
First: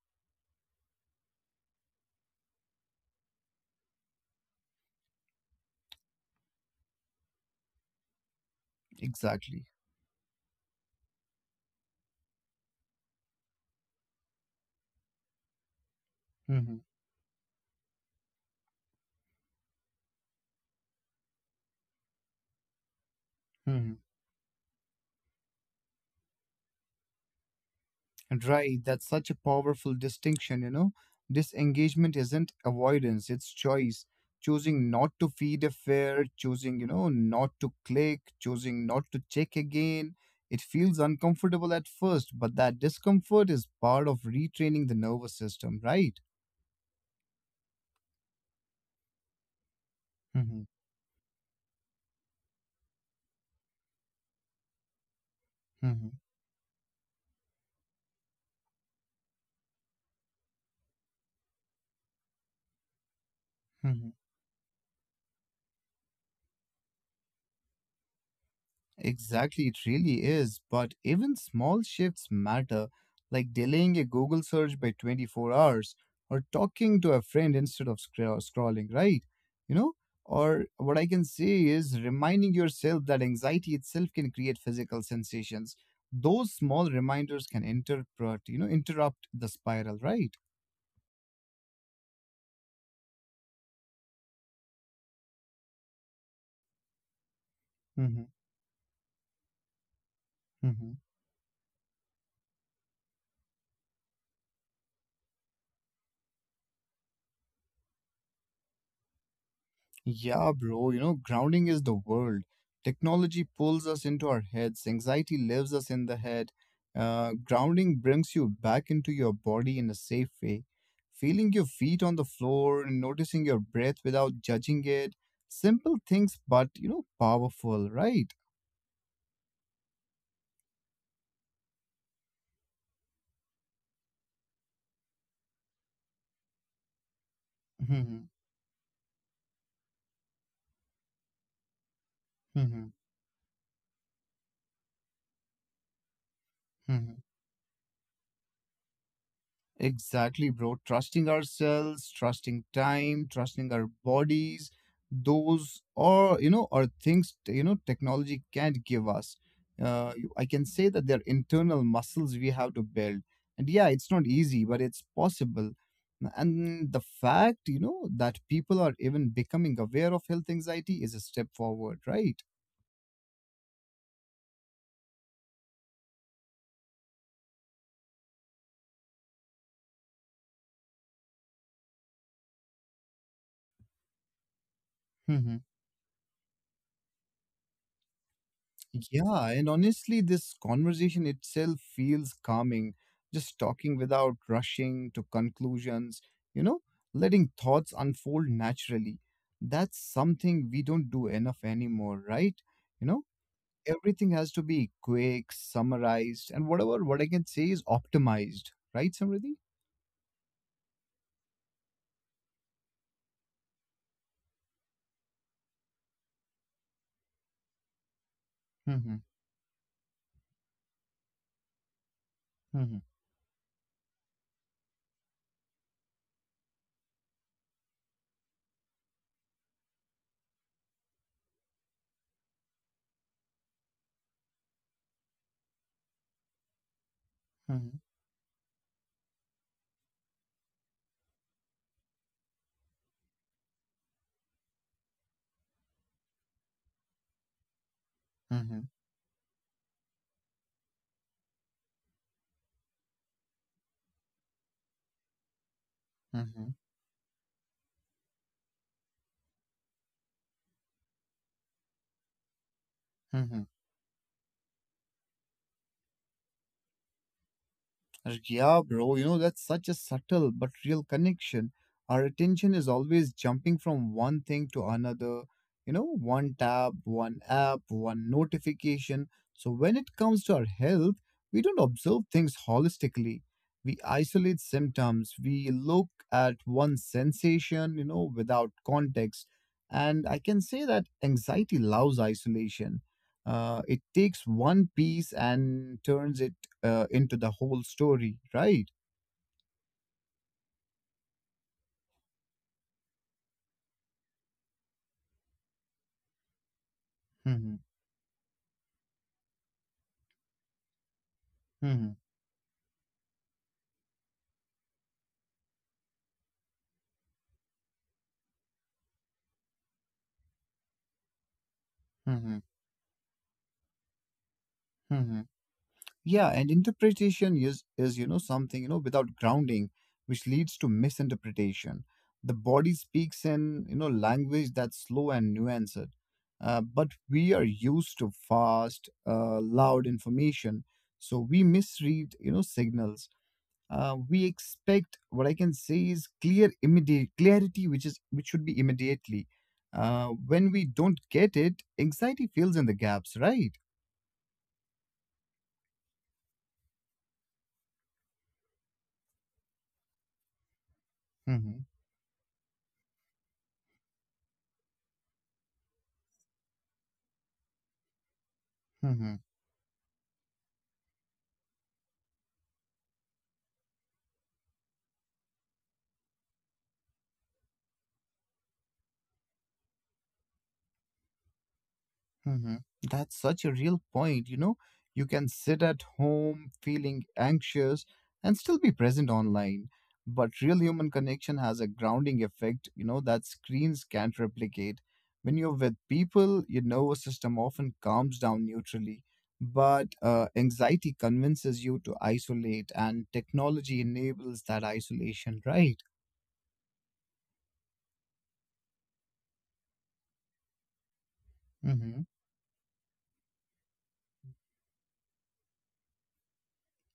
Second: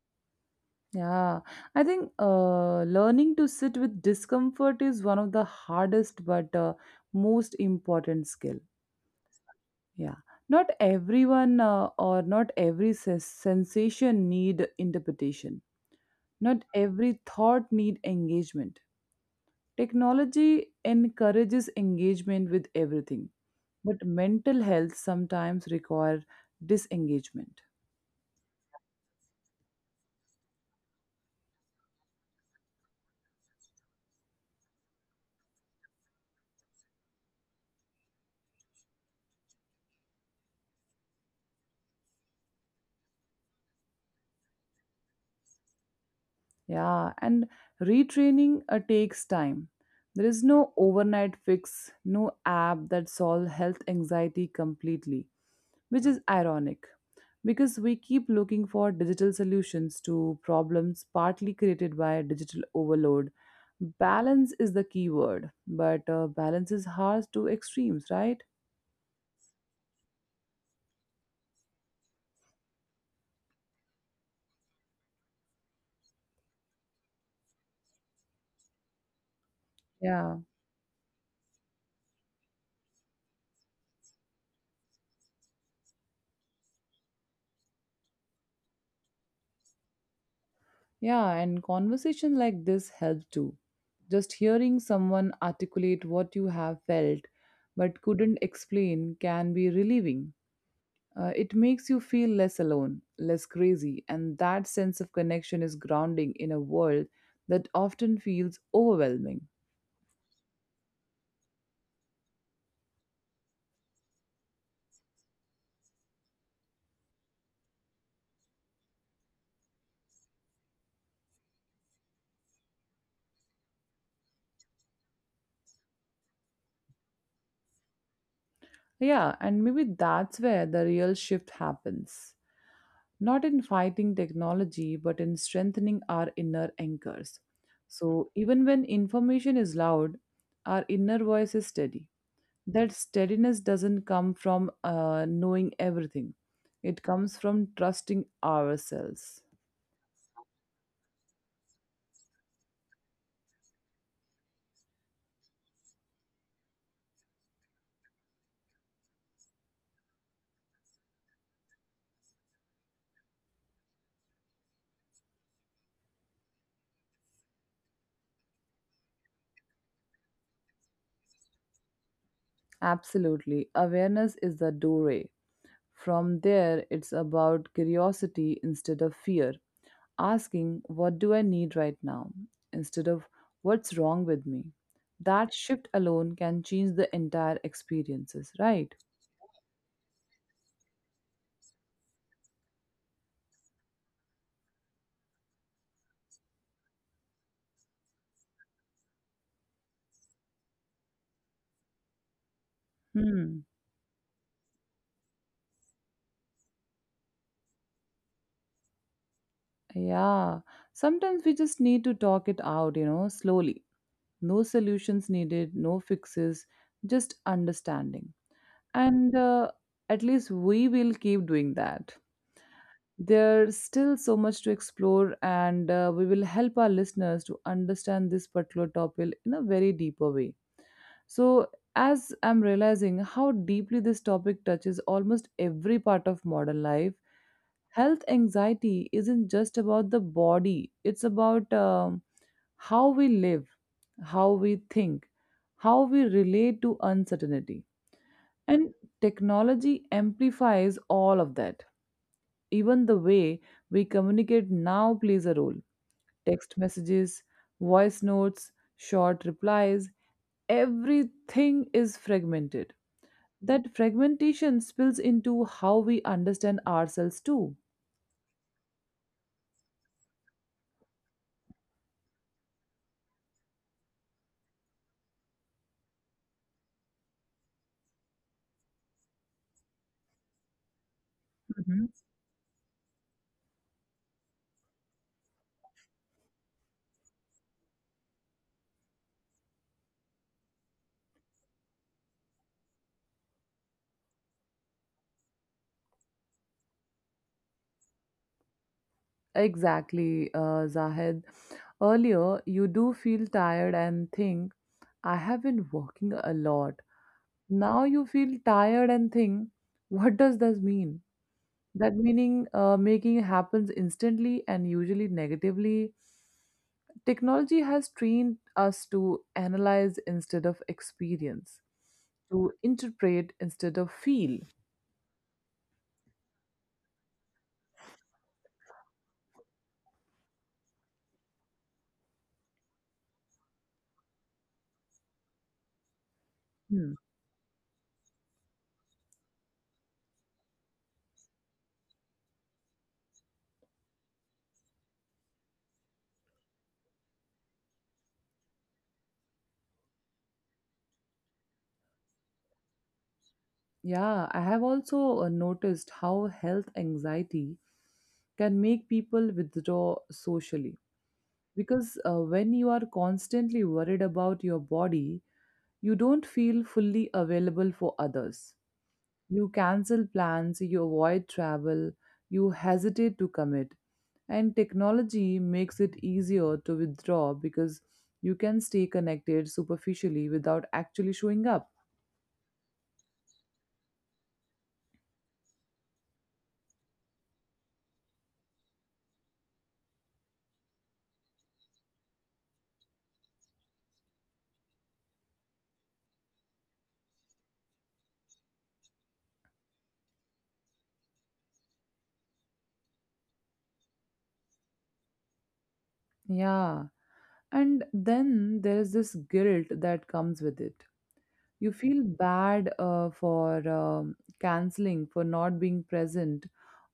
[SPEAKER 1] Yeah, I think learning to sit with discomfort is one of the hardest but most important skill.
[SPEAKER 2] Exactly.
[SPEAKER 1] Yeah. Not everyone or not every sensation need interpretation. Not
[SPEAKER 2] Hmm.
[SPEAKER 1] every thought need engagement. Technology encourages engagement with everything,
[SPEAKER 2] Hmm.
[SPEAKER 1] but mental health sometimes require disengagement.
[SPEAKER 2] Right, that's such a powerful distinction, you know. Disengagement isn't avoidance, it's choice. Choosing not to feed a fear, choosing, you know, not to click, choosing not to check again. It feels uncomfortable at first, but that discomfort is part of retraining the nervous system, right?
[SPEAKER 1] Yeah, and retraining takes time. There is
[SPEAKER 2] Hmm.
[SPEAKER 1] no overnight fix, no app that solve health anxiety completely, which
[SPEAKER 2] Hmm.
[SPEAKER 1] is ironic because we keep looking for digital solutions to problems partly created by digital overload.
[SPEAKER 2] Hmm.
[SPEAKER 1] Balance is the key word, but balance is hard to extremes, right?
[SPEAKER 2] Exactly, it really is. But even small shifts matter, like delaying a Google search by 24 hours or talking to a friend instead of scrolling, right? You know,
[SPEAKER 1] Yeah,
[SPEAKER 2] or what I can say is reminding yourself that anxiety itself can create physical sensations. Those small reminders can interrupt, you know, interrupt the spiral, right?
[SPEAKER 1] yeah, and conversation like this help too. Just hearing someone articulate what you have felt but
[SPEAKER 2] Hmm.
[SPEAKER 1] couldn't explain can be relieving.
[SPEAKER 2] Hmm.
[SPEAKER 1] It makes you feel less alone, less crazy, and that sense of connection is grounding in a world that often feels overwhelming.
[SPEAKER 2] Yeah, bro, you know, grounding is the world. Technology pulls us into our heads, anxiety lives us in the head. Grounding brings you back into your body in a safe way. Feeling your feet on the floor and noticing your breath without judging it. Simple things, but, you know, powerful, right?
[SPEAKER 1] Yeah, and maybe that's where the real shift happens. Not in fighting technology, but in strengthening our inner anchors.
[SPEAKER 2] Hmm.
[SPEAKER 1] So, even when information is loud, our inner voice is steady.
[SPEAKER 2] Hmm.
[SPEAKER 1] That steadiness doesn't come from knowing everything, it comes from trusting ourselves.
[SPEAKER 2] Exactly, bro. Trusting ourselves, trusting time, trusting our bodies, those or you know, are you know technology can't give us. I can say that they're internal muscles we have to build, and yeah, it's not easy, but it's possible. And the fact you know that people are even becoming aware of health anxiety is a step forward, right?
[SPEAKER 1] Absolutely. Awareness is the doorway. From there, it's about curiosity instead of fear asking, what do I need right now? Instead of what's wrong with me? That shift alone can change the entire experiences, right?
[SPEAKER 2] Yeah, and honestly, this conversation itself feels calming. Just talking without rushing to conclusions, you know, letting thoughts unfold naturally. That's something we don't do enough anymore, right? You know,
[SPEAKER 1] Hmm.
[SPEAKER 2] everything has to be quick, summarized, and whatever what I can say is optimized, right, Samriddhi?
[SPEAKER 1] Yeah. Sometimes we just need to talk it out, you know, slowly. No solutions needed, no fixes, just understanding.
[SPEAKER 2] Mm-hmm.
[SPEAKER 1] And At least we will keep doing that.
[SPEAKER 2] Mm-hmm.
[SPEAKER 1] There's still so much to explore, and we will help our listeners to understand this particular topic in a very deeper way. So, as I'm realizing how deeply this topic touches almost every part of modern life, health anxiety isn't just about the body, it's about how we live, how we think, how we relate to uncertainty.
[SPEAKER 2] Mm-hmm.
[SPEAKER 1] And technology amplifies all of that, even the way we communicate now plays a role.
[SPEAKER 2] Mm-hmm.
[SPEAKER 1] Text messages, voice notes, short replies, everything is fragmented.
[SPEAKER 2] Mm-hmm.
[SPEAKER 1] That fragmentation spills into how we understand ourselves too.
[SPEAKER 2] Yeah, bro, you know, that's such a subtle but real connection. Our attention is always jumping from one thing to another, you know, one tab, one app, one notification. So when it comes to our health, we don't
[SPEAKER 1] Mhm.
[SPEAKER 2] observe things holistically. We isolate symptoms, we look at one sensation, you know, without context. And I can say that anxiety loves isolation. It takes one piece and turns it into the whole story, right?
[SPEAKER 1] Exactly, Zahed. Earlier, you do feel tired and think, I have been working a lot.
[SPEAKER 2] Mm-hmm.
[SPEAKER 1] Now you feel tired and think, what does this mean?
[SPEAKER 2] Mm-hmm.
[SPEAKER 1] That meaning making happens instantly and usually negatively. Technology has trained us to analyze instead of experience,
[SPEAKER 2] Mm-hmm.
[SPEAKER 1] to interpret instead of feel.
[SPEAKER 2] Mm-hmm. Yeah, and interpretation is you know something you know without grounding, which leads to misinterpretation. The body speaks in you know language that's slow and nuanced, but
[SPEAKER 1] Hmm.
[SPEAKER 2] we are used to fast, loud information, so we misread you know signals. We expect what I can say is clear immediate clarity which is which should be immediately when we don't get it anxiety fills in the gaps right.
[SPEAKER 1] Yeah, I have also noticed how health anxiety can make people withdraw socially
[SPEAKER 2] Mm-hmm.
[SPEAKER 1] because when you are constantly worried about your body, you don't feel fully available for others. You cancel plans, you avoid travel, you hesitate to commit. And technology makes it easier to withdraw because you can stay connected superficially without actually showing up.
[SPEAKER 2] Hmm. That's such a real point. You know, you can sit at home feeling anxious and still be present online. But real human connection has a grounding effect, you know, that screens can't replicate. When you're with people, your nervous system often calms down neutrally. But anxiety convinces you to isolate, and technology enables that isolation, right?
[SPEAKER 1] Yeah. And then there is this guilt that comes with it. You
[SPEAKER 2] Mm-hmm.
[SPEAKER 1] feel bad for canceling, for not being present,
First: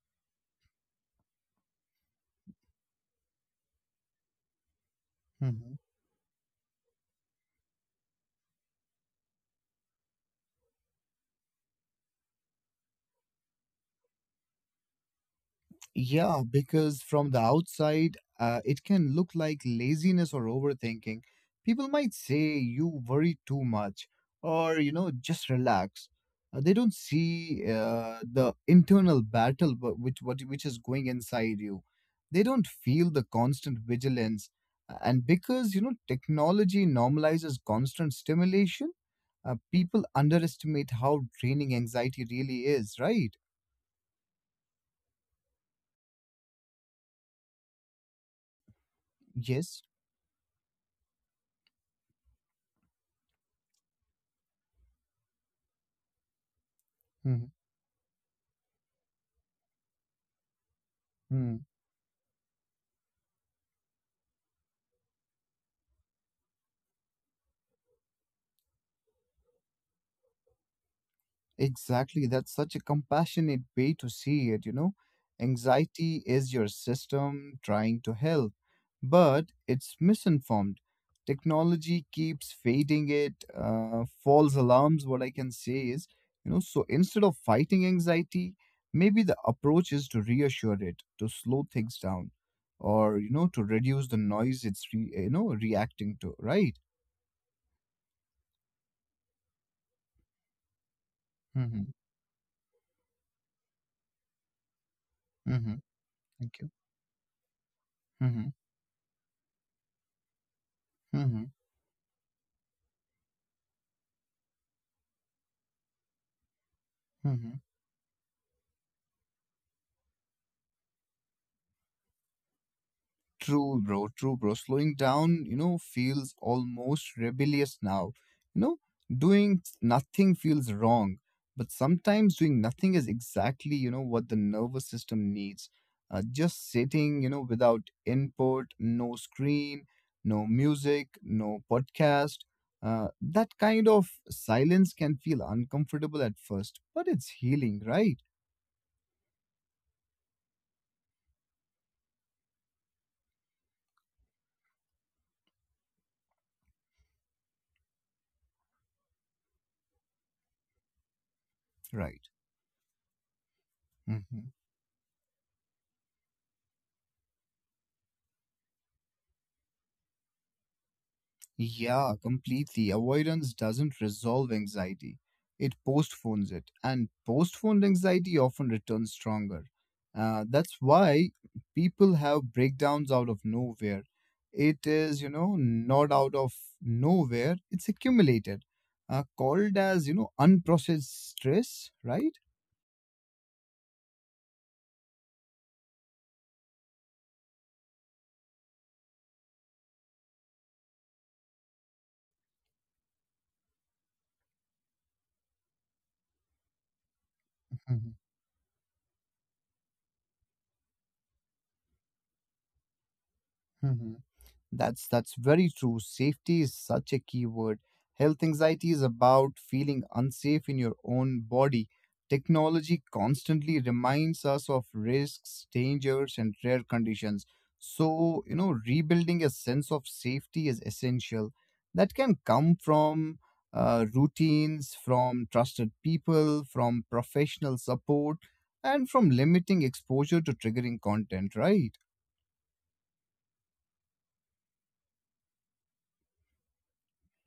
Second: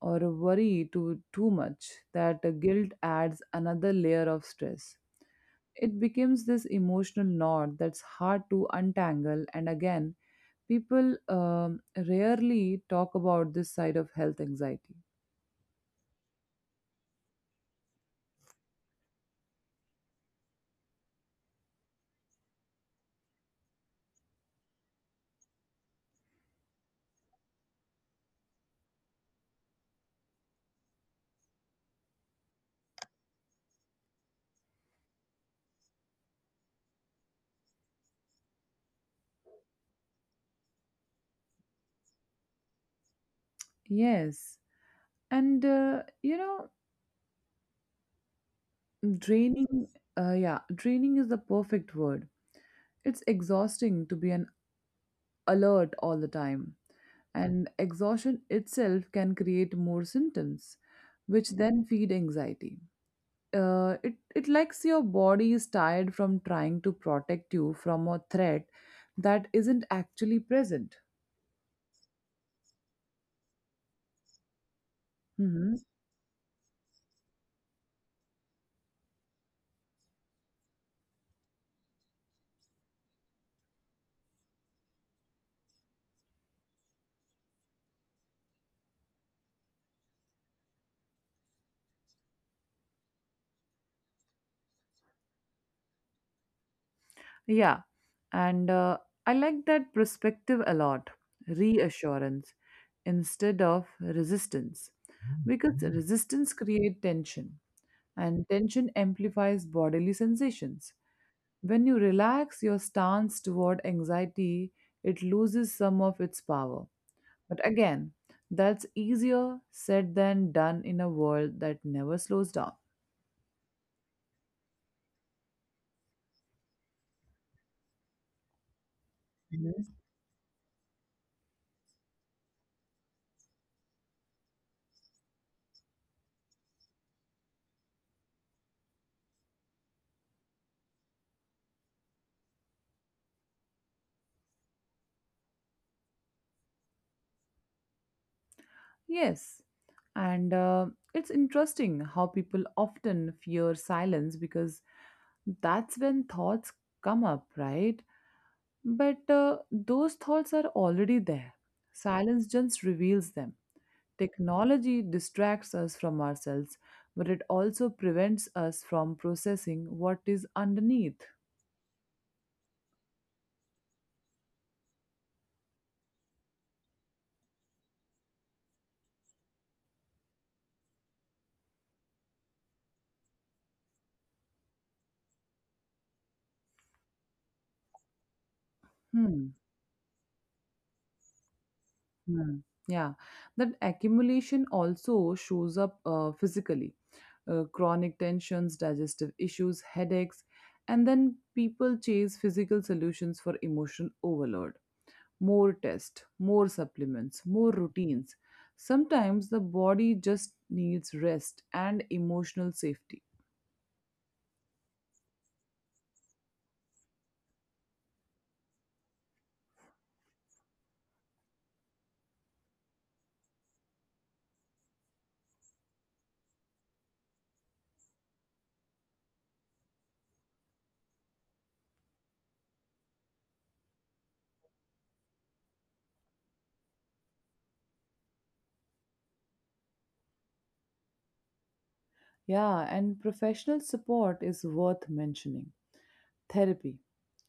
[SPEAKER 1] or worry too much. That guilt adds another layer of stress.
[SPEAKER 2] Mm-hmm.
[SPEAKER 1] It becomes this emotional knot that's hard to untangle, and again, people rarely talk about this side of health anxiety.
[SPEAKER 2] Yeah, because from the outside, it can look like laziness or overthinking. People might say you worry too much or, you know, just relax. They don't see the internal battle which is going inside you. They don't feel the constant vigilance. And because, you know, technology normalizes constant stimulation, people underestimate how draining anxiety really is, right?
[SPEAKER 1] Yes, and you know,
[SPEAKER 2] Yes.
[SPEAKER 1] draining, yeah, draining is the perfect word. It's exhausting to be an alert all the time, and exhaustion itself can create more symptoms, which
[SPEAKER 2] Hmm.
[SPEAKER 1] then feed anxiety. It likes your body is tired from trying to protect you from a threat that isn't actually present.
[SPEAKER 2] Exactly. That's such a compassionate way to see it, you know.
[SPEAKER 1] Mhm.
[SPEAKER 2] Anxiety is your system trying to help, but it's misinformed. Technology keeps fading it, false alarms. What I can say is, you know, so instead of fighting anxiety, maybe the approach is to reassure it, to slow things down, or, you know, to reduce the noise it's you know, reacting to, right?
[SPEAKER 1] Yeah, and I like that perspective a lot,
[SPEAKER 2] Mm-hmm.
[SPEAKER 1] reassurance instead of resistance. Because,
[SPEAKER 2] Mm-hmm.
[SPEAKER 1] Resistance
[SPEAKER 2] Thank you.
[SPEAKER 1] creates tension, and
[SPEAKER 2] Mm-hmm.
[SPEAKER 1] tension amplifies bodily sensations. When you relax your stance toward anxiety, it loses some of its power.
[SPEAKER 2] Mm-hmm.
[SPEAKER 1] But again, that's easier said than done in a world that never slows down.
[SPEAKER 2] True, bro. True, bro. Slowing down, you know, feels almost rebellious now. You know, doing nothing feels wrong, but sometimes doing nothing is exactly, you know, what the nervous system needs. Just sitting, you know, without input, no screen, no music, no podcast. That kind of silence can feel uncomfortable at first, but it's healing, right?
[SPEAKER 1] Yes, and it's interesting how people often fear silence because that's when thoughts come up, right? But those thoughts are already there.
[SPEAKER 2] Right.
[SPEAKER 1] Silence just reveals them.
[SPEAKER 2] Mhm.
[SPEAKER 1] Technology distracts us from ourselves, but it also prevents us from processing what is underneath.
[SPEAKER 2] Yeah, completely. Avoidance doesn't resolve anxiety, it postpones it. And postponed anxiety often returns stronger. That's why people have breakdowns out of nowhere. It is, you know, not out of nowhere, it's accumulated,
[SPEAKER 1] Hmm.
[SPEAKER 2] called as, you know, unprocessed stress, right?
[SPEAKER 1] Hmm. Yeah, that accumulation also shows up physically. Chronic tensions, digestive issues, headaches, and then people chase physical solutions for emotional overload. More tests, more supplements, more
[SPEAKER 2] Hmm.
[SPEAKER 1] routines. Sometimes the body just needs rest and emotional safety.
[SPEAKER 2] Hmm. That's very true. Safety is such a key word. Health anxiety is about feeling unsafe in your own body. Technology constantly reminds us of risks, dangers, and rare conditions. So, you know, rebuilding a sense of safety is essential. That can come from routines, from trusted people, from professional support, and from limiting exposure to triggering content, right?
[SPEAKER 1] Yeah, and professional support is worth mentioning. Therapy,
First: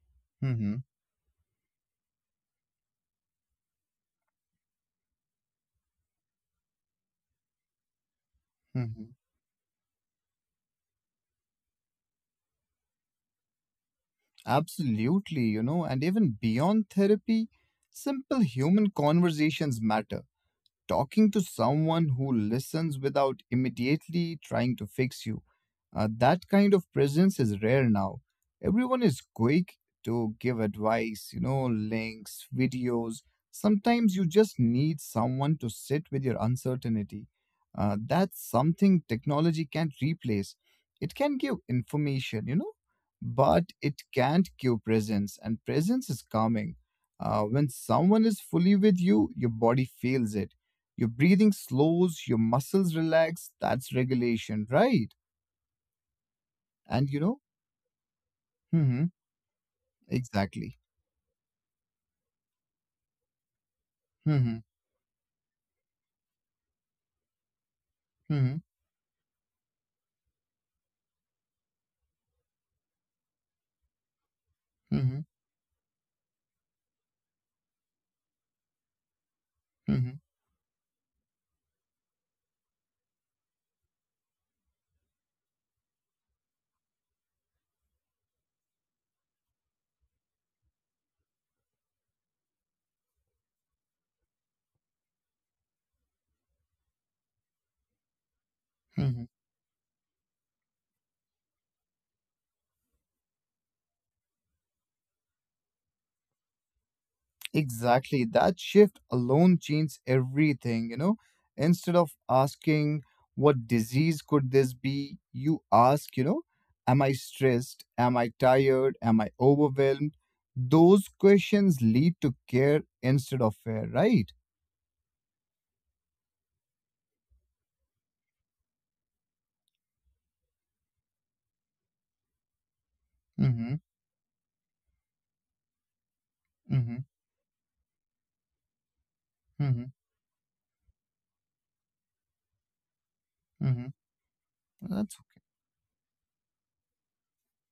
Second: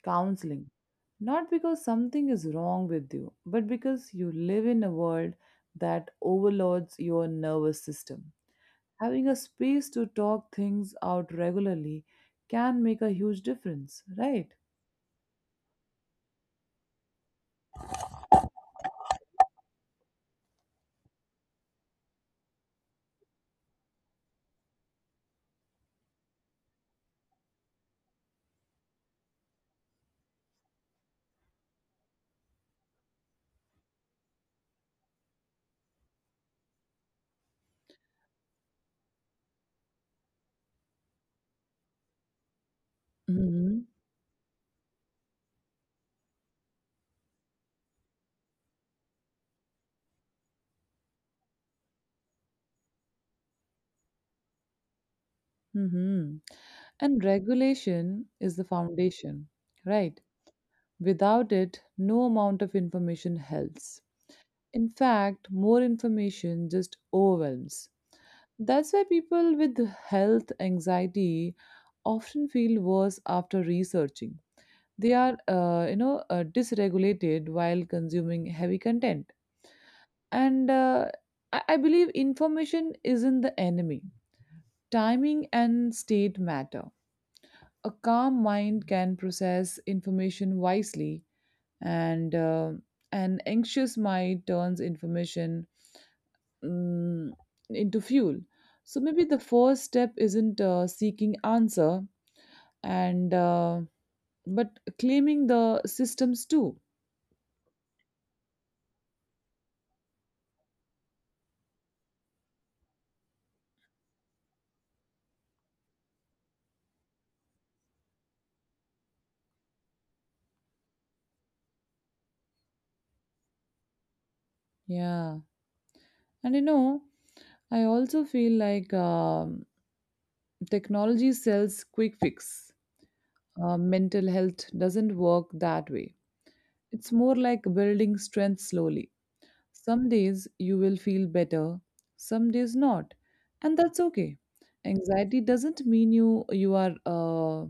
[SPEAKER 1] counseling,
[SPEAKER 2] Mm-hmm.
[SPEAKER 1] not because something is wrong with you, but because you live in a world that overloads your nervous system.
[SPEAKER 2] Mm-hmm.
[SPEAKER 1] Having a space to talk things out regularly can make a huge difference, right?
[SPEAKER 2] Absolutely, you know, and even beyond therapy, simple human conversations matter talking to someone who listens without immediately trying to fix you. That kind of presence is rare now. Everyone is quick to give advice, you know, links, videos. Sometimes you just need someone to sit with your uncertainty. That's something technology can't replace. It can give information, you know, but
[SPEAKER 1] Hmm.
[SPEAKER 2] it can't give presence, and presence is calming. When someone is fully with you, your body feels it your breathing slows, your muscles relax. That's regulation, right?
[SPEAKER 1] Hmm.
[SPEAKER 2] And you
[SPEAKER 1] And
[SPEAKER 2] know,
[SPEAKER 1] regulation is the
[SPEAKER 2] hmm
[SPEAKER 1] foundation, right?
[SPEAKER 2] exactly.
[SPEAKER 1] Without it, no amount of information helps.
[SPEAKER 2] Hmm.
[SPEAKER 1] In fact, more information just overwhelms.
[SPEAKER 2] Hmm.
[SPEAKER 1] That's why people with health anxiety often feel worse after researching. They
[SPEAKER 2] Hmm.
[SPEAKER 1] are, dysregulated while consuming heavy content.
[SPEAKER 2] Hmm.
[SPEAKER 1] And I believe information isn't the enemy. Timing and state matter. A calm mind can process information wisely, and an anxious mind turns information, mm, into fuel. So maybe
[SPEAKER 2] Hmm.
[SPEAKER 1] the first step isn't seeking answer and but claiming the systems too.
[SPEAKER 2] Exactly. That shift alone changes everything, you know. Instead of asking, what disease could this be? You ask, you know, am I stressed? Am I tired? Am I overwhelmed? Those questions lead to care instead of fear, right?
[SPEAKER 1] Yeah, and you know, I also feel like technology sells quick fix.
[SPEAKER 2] Hmm.
[SPEAKER 1] Mental health doesn't work that way.
[SPEAKER 2] Hmm.
[SPEAKER 1] It's more like building strength slowly.
[SPEAKER 2] Hmm.
[SPEAKER 1] Some days you will feel better, some days not, and
[SPEAKER 2] Hmm.
[SPEAKER 1] that's okay.
[SPEAKER 2] That's
[SPEAKER 1] Anxiety doesn't mean you are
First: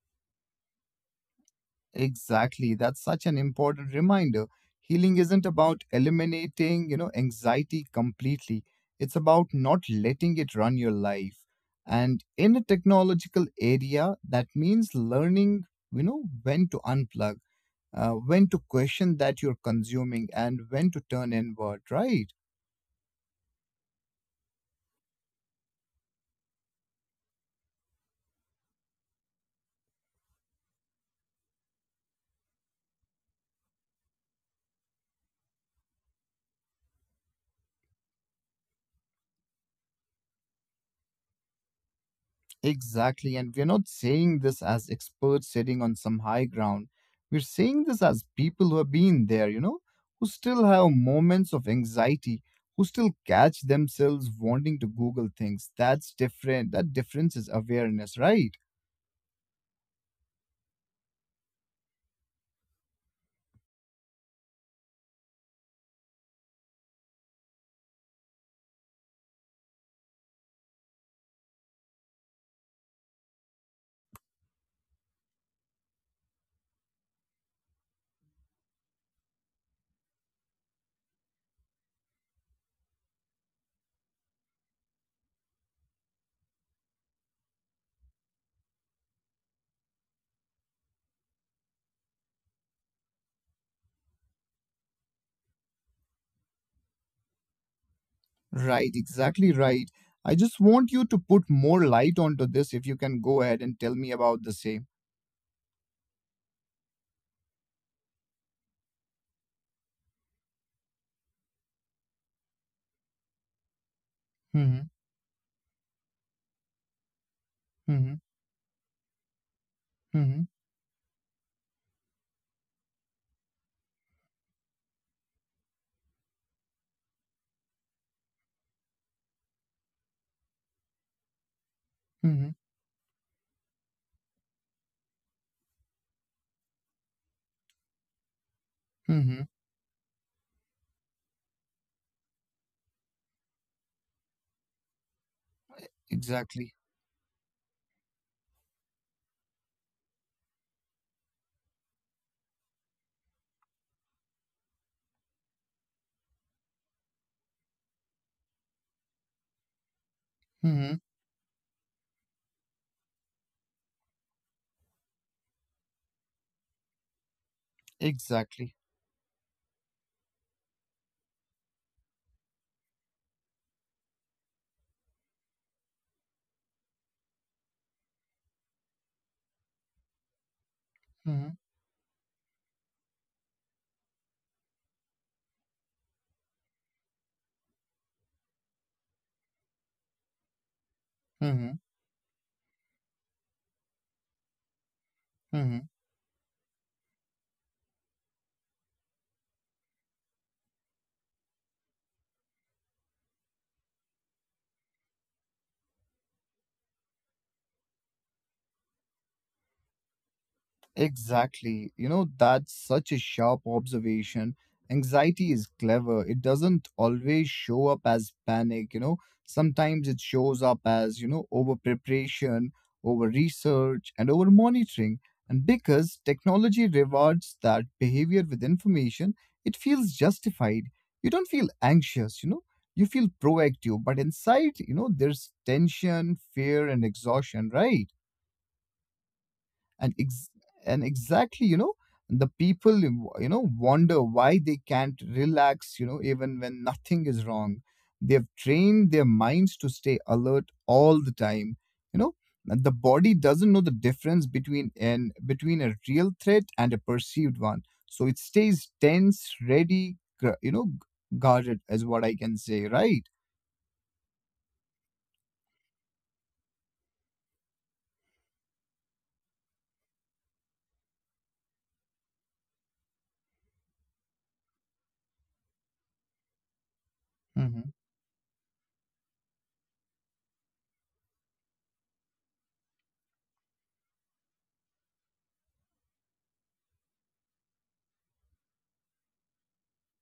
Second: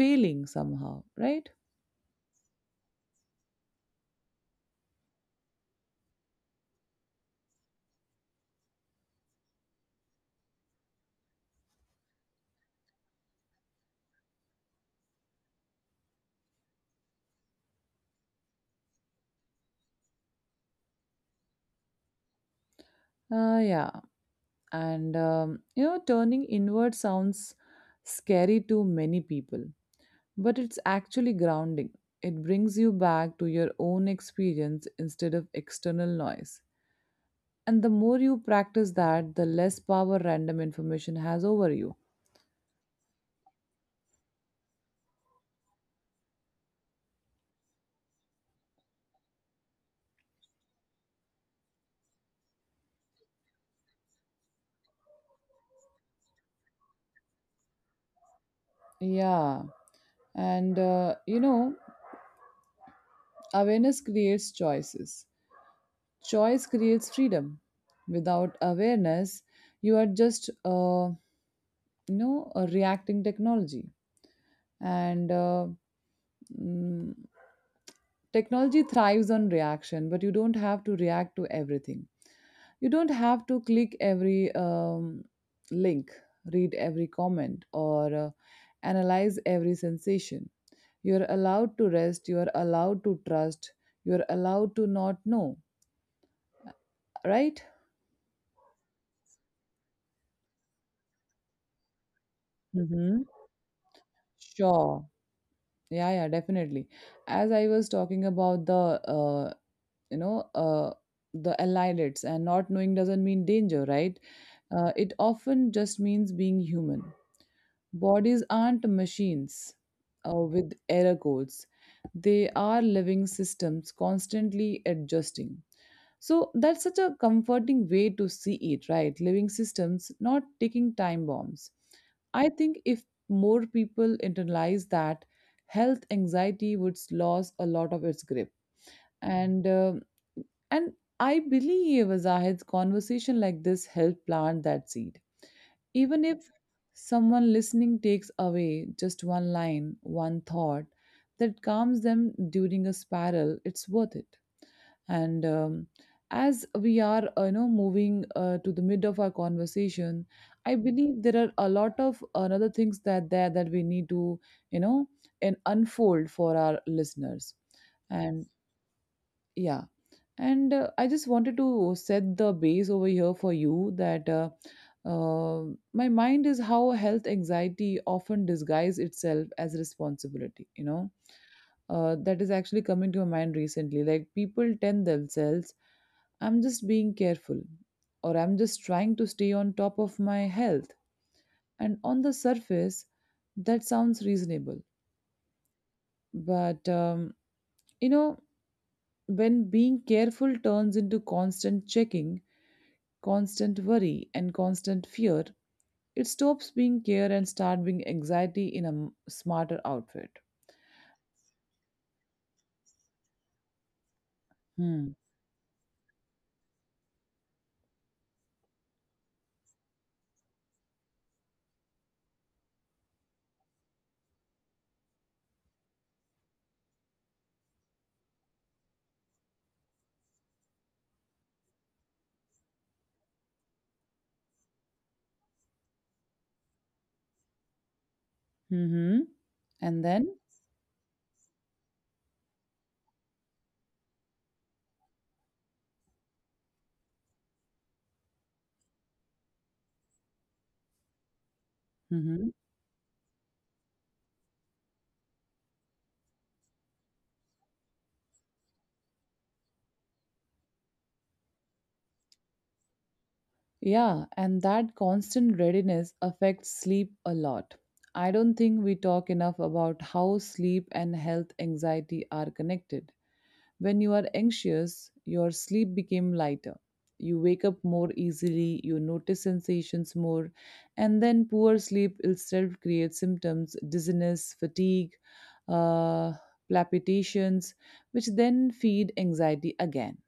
[SPEAKER 1] failing somehow, right?
[SPEAKER 2] Exactly. That's such an important reminder. Healing isn't about eliminating, you know, anxiety completely. It's about not letting it run your life. And in a technological area, that means learning, you know, when to unplug, when to question that you're consuming, and when to turn inward, right?
[SPEAKER 1] Yeah, and you know, turning inward sounds scary to many people, but it's actually grounding. It brings you back to your own experience instead of external noise. And the more you practice that, the less power random information has over you.
[SPEAKER 2] Exactly. And we're not saying this as experts sitting on some high ground. We're saying this as people who have been there, you know, who still have moments of anxiety, who still catch themselves wanting to Google things. That's different. That difference is awareness, right?
[SPEAKER 1] Yeah. And you know, awareness creates choices. Choice creates freedom. Without awareness, you are just you know a reacting technology. And mm, technology thrives on reaction, but you don't have to react to everything. You don't have to click every link, read every comment, or analyze every sensation. You're allowed to rest, you're allowed to trust, you're allowed to not know, right?
[SPEAKER 2] Right. Exactly right. I just want you to put more light onto this if you can
[SPEAKER 1] Mm-hmm.
[SPEAKER 2] go ahead and tell me about the same.
[SPEAKER 1] Sure. Yeah, yeah, definitely. As I was talking about the, you know, uh, the allied and not knowing doesn't mean danger, right?
[SPEAKER 2] Hmm.
[SPEAKER 1] It often just means being human.
[SPEAKER 2] Hmm.
[SPEAKER 1] Bodies aren't machines
[SPEAKER 2] Hmm.
[SPEAKER 1] with error codes, they are living systems constantly adjusting. So that's such a comforting way to see it, right? Living systems, not ticking time bombs. I
[SPEAKER 2] Hmm.
[SPEAKER 1] think if more people internalize that, health anxiety would lose a lot of its grip.
[SPEAKER 2] Hmm.
[SPEAKER 1] And um and I believe Zahid's conversation like this help plant that seed. Even if
[SPEAKER 2] Exactly.
[SPEAKER 1] someone listening takes away just one line, one thought that calms them during a spiral, it's worth it. And as we are, you know, moving to the mid of our conversation, I
[SPEAKER 2] Hmm.
[SPEAKER 1] believe there are a lot of another things that there that we need to, you know, and unfold for our listeners. And
[SPEAKER 2] Exactly.
[SPEAKER 1] yeah, and I just wanted to set the base over here for you that uh, my mind is how health anxiety often disguises itself as responsibility, you know.
[SPEAKER 2] Hmm.
[SPEAKER 1] That is actually coming to my mind recently. Like people tell themselves, I'm just being careful, or I'm just trying to stay on top of my health. And on the surface, that sounds reasonable.
[SPEAKER 2] Hmm.
[SPEAKER 1] But, you know, when being careful turns into constant checking, constant worry and constant fear, it stops being care and start being anxiety in a smarter outfit.
[SPEAKER 2] Exactly. You know, that's such a sharp observation.
[SPEAKER 1] Hmm.
[SPEAKER 2] Anxiety is clever. It doesn't always show up as panic, you know. Sometimes it shows up as, you know, over preparation, over research, and over monitoring. And because technology rewards that behavior with information, it feels justified. You don't feel anxious, you know. You feel proactive, but inside, you know, there's tension, fear, and exhaustion, right?
[SPEAKER 1] Mm-hmm. And
[SPEAKER 2] and
[SPEAKER 1] then,
[SPEAKER 2] ex- and exactly, the people wonder why they can't relax, even when nothing is wrong. They've trained their minds to stay alert all the time. you know
[SPEAKER 1] hmm,
[SPEAKER 2] and the body doesn't know the difference between an between a real threat and a perceived one, so it stays tense, ready, guarded is what I can say, right?
[SPEAKER 1] yeah, and that constant readiness affects sleep a lot. I don't think we talk enough about how sleep and health anxiety are connected. When you are anxious, your sleep became lighter. You wake up
[SPEAKER 2] Hmm.
[SPEAKER 1] more easily, you notice sensations more, and then poor sleep itself creates symptoms, dizziness, fatigue, uh, palpitations, which then feed anxiety again.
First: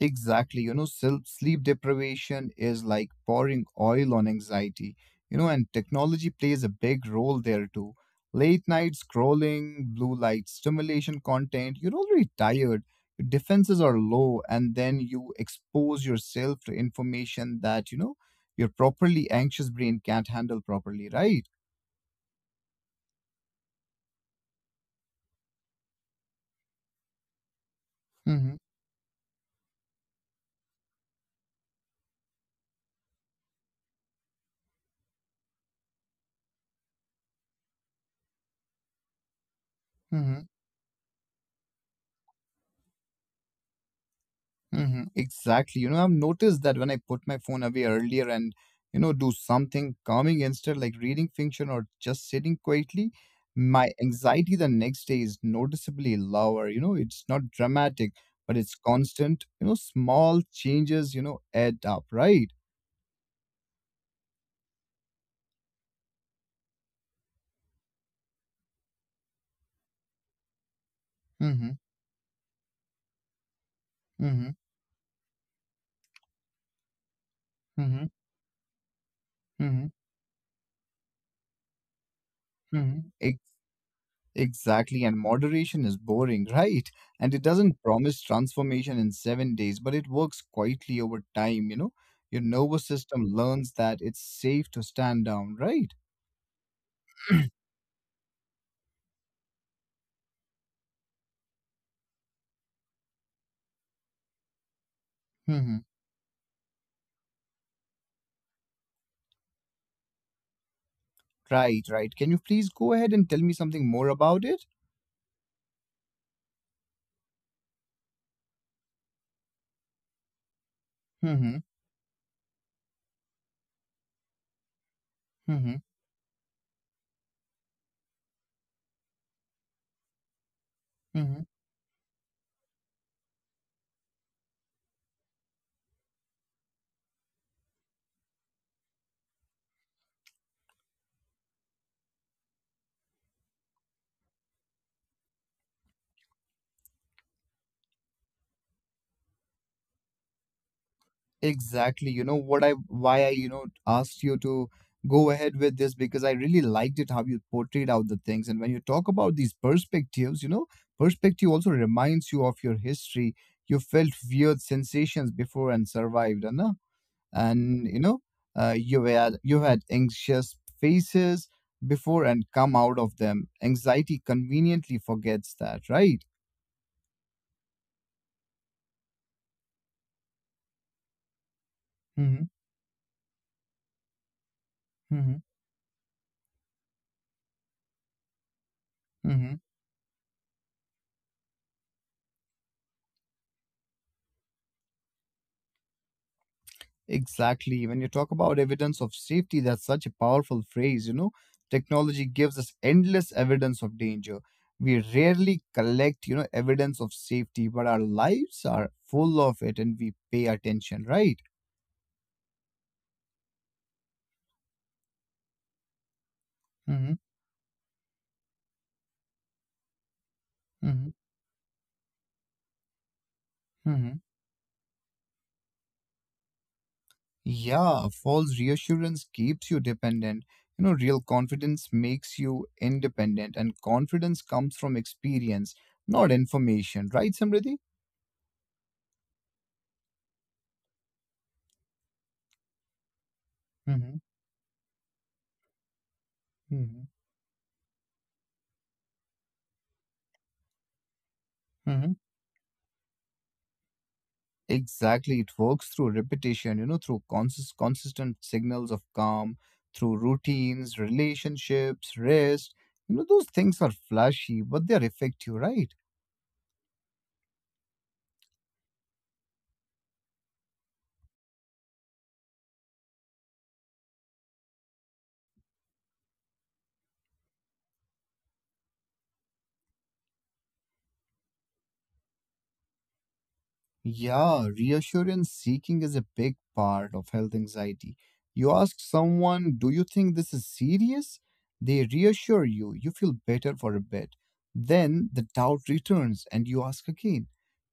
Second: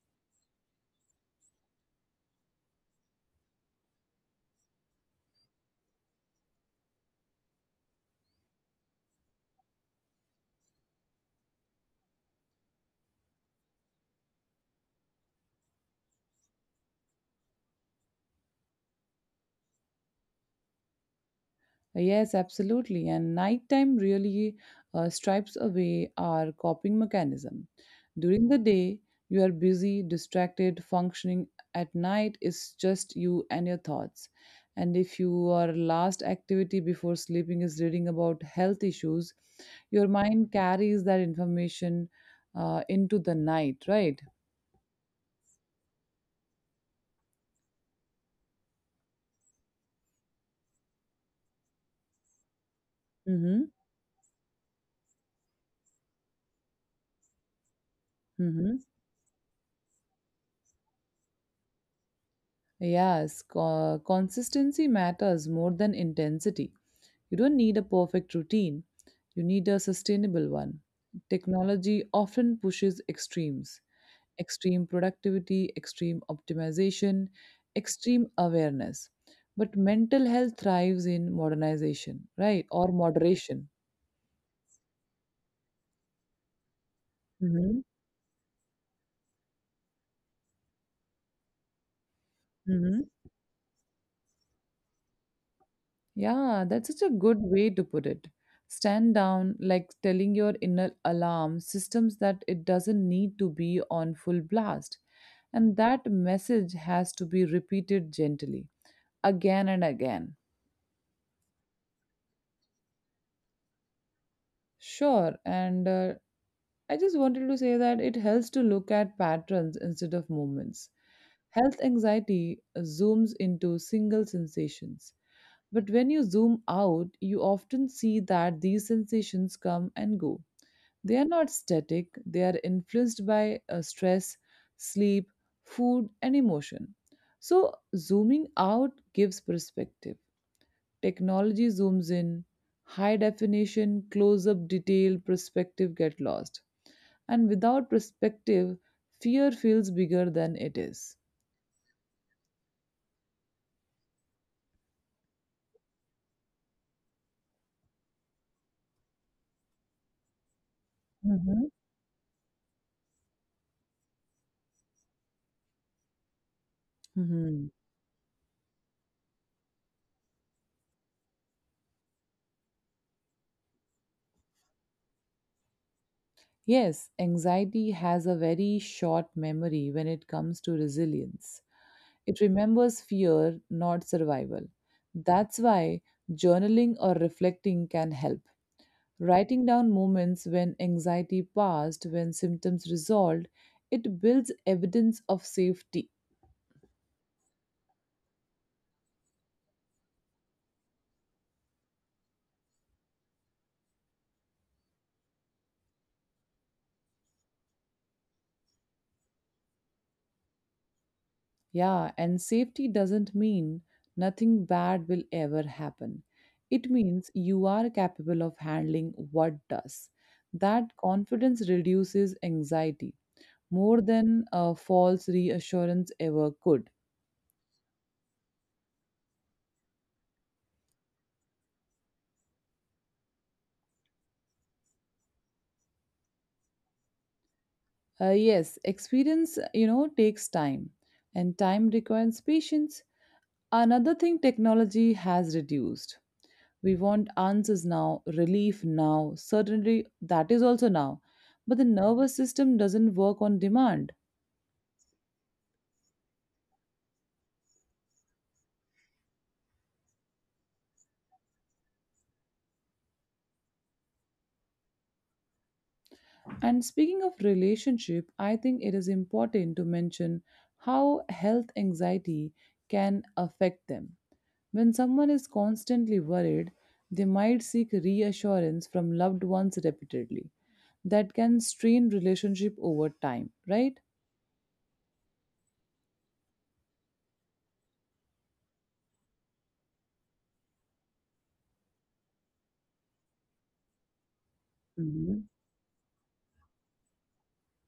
[SPEAKER 2] Exactly. Sleep deprivation is like pouring oil on anxiety. And technology plays a big role there too. Late night scrolling, blue light stimulation content, you're already tired, your defenses are low, and then you expose yourself to information that, your properly anxious brain can't handle properly, right?
[SPEAKER 1] Yes, absolutely. And nighttime really stripes away our coping mechanism. During
[SPEAKER 2] Mm-hmm.
[SPEAKER 1] the day, you are busy, distracted, functioning. At night, it's just you and your thoughts. And if your last activity before sleeping is reading about health issues, your
[SPEAKER 2] Mm-hmm.
[SPEAKER 1] mind carries that information into the night, right?
[SPEAKER 2] Hmm. Exactly. I've noticed that when I put my phone away earlier and, do something calming instead, like reading fiction or just sitting quietly,
[SPEAKER 1] Mm-hmm.
[SPEAKER 2] my anxiety the next day is noticeably lower. It's not dramatic, but it's
[SPEAKER 1] Mm-hmm.
[SPEAKER 2] constant. Small changes, add up, right?
[SPEAKER 1] Yes, consistency matters more than intensity. You don't need a perfect routine, you need a sustainable one.
[SPEAKER 2] Mm-hmm.
[SPEAKER 1] Technology often pushes extremes,
[SPEAKER 2] Mm-hmm.
[SPEAKER 1] extreme productivity, extreme optimization,
[SPEAKER 2] Mm-hmm.
[SPEAKER 1] extreme awareness. But
[SPEAKER 2] Mm-hmm.
[SPEAKER 1] mental health thrives in modernization, right? Or
[SPEAKER 2] Mm-hmm.
[SPEAKER 1] moderation.
[SPEAKER 2] Exactly, and moderation is boring, right? And it doesn't
[SPEAKER 1] Mhm.
[SPEAKER 2] promise transformation in 7 days, but it works quietly over time, you know? Your nervous
[SPEAKER 1] Mhm.
[SPEAKER 2] system learns that it's safe to stand down, right?
[SPEAKER 1] Yeah, that's such a good way to put it. Stand down, like telling your inner alarm systems that it doesn't need to be on full blast.
[SPEAKER 2] Hmm.
[SPEAKER 1] And that message has to be repeated gently, again and again.
[SPEAKER 2] Right, right. Can you please go ahead and tell me something more about it?
[SPEAKER 1] Sure, and I just wanted to say that it helps to look at patterns instead of moments.
[SPEAKER 2] Hmm. Hmm.
[SPEAKER 1] Health anxiety zooms into single sensations,
[SPEAKER 2] Hmm. Hmm.
[SPEAKER 1] but when you zoom out, you often see that these sensations come and go. They
[SPEAKER 2] Hmm,
[SPEAKER 1] are
[SPEAKER 2] hmm.
[SPEAKER 1] not static, they are influenced by stress, sleep, food, and emotion. So, zooming out gives perspective. Technology zooms in, high definition, close up detail, perspective get lost. And without perspective, fear feels bigger than it is.
[SPEAKER 2] Exactly. You know what, I why I, you know, asked you to go ahead with this, because I really liked it how you portrayed out the things. And when you talk about these perspectives, perspective also
[SPEAKER 1] Mhm.
[SPEAKER 2] reminds you of your history. You felt weird sensations before and survived,
[SPEAKER 1] Mhm.
[SPEAKER 2] and you had anxious faces before and come out of them. Anxiety conveniently forgets that, right?
[SPEAKER 1] Yes, anxiety has a very short memory when it comes to resilience.
[SPEAKER 2] Mm-hmm.
[SPEAKER 1] It remembers fear, not survival.
[SPEAKER 2] Mm-hmm.
[SPEAKER 1] That's why journaling or reflecting can help.
[SPEAKER 2] Mm-hmm.
[SPEAKER 1] Writing down moments when anxiety passed, when symptoms resolved, it builds evidence of safety.
[SPEAKER 2] Exactly. When you talk about evidence of safety, that's such a powerful phrase. Technology gives us endless evidence of danger. We rarely collect, evidence of safety, but our lives are full of it and we pay attention, right?
[SPEAKER 1] Yeah, and safety doesn't mean nothing bad will ever happen. It
[SPEAKER 2] Hmm.
[SPEAKER 1] means you are capable of handling what does. That
[SPEAKER 2] Hmm.
[SPEAKER 1] confidence reduces anxiety more
[SPEAKER 2] Hmm.
[SPEAKER 1] than a false reassurance ever could.
[SPEAKER 2] Yeah, false reassurance keeps you dependent. Real confidence makes you independent, and confidence comes from experience, not information, right, Samriddhi?
[SPEAKER 1] Yes, experience, you know, takes time, and time requires patience. Another
[SPEAKER 2] Hmm.
[SPEAKER 1] thing technology has reduced. We
[SPEAKER 2] Hmm.
[SPEAKER 1] want answers now, relief now, certainty that is also now. But the
[SPEAKER 2] Hmm.
[SPEAKER 1] nervous system doesn't work on demand.
[SPEAKER 2] Exactly. It works through repetition, through consistent signals of calm, through routines, relationships, rest. Those things are flashy, but they're effective, right?
[SPEAKER 1] And speaking of relationship, I think it is important to mention how health anxiety can affect them. When someone is constantly worried, they might seek reassurance from loved ones repeatedly. That can strain relationship over time, right?
[SPEAKER 2] Yeah, reassurance seeking is a big part of health anxiety. You ask someone, "Do you think this is serious?" They reassure you, you feel better for a bit. Then the
[SPEAKER 1] Mhm.
[SPEAKER 2] doubt returns and you ask again.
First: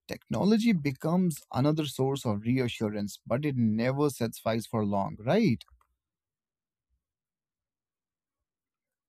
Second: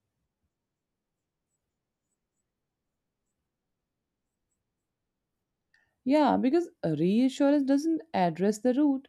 [SPEAKER 2] Technology becomes another source of reassurance, but it never satisfies for long, right?
[SPEAKER 1] Yeah, because reassurance doesn't address the root,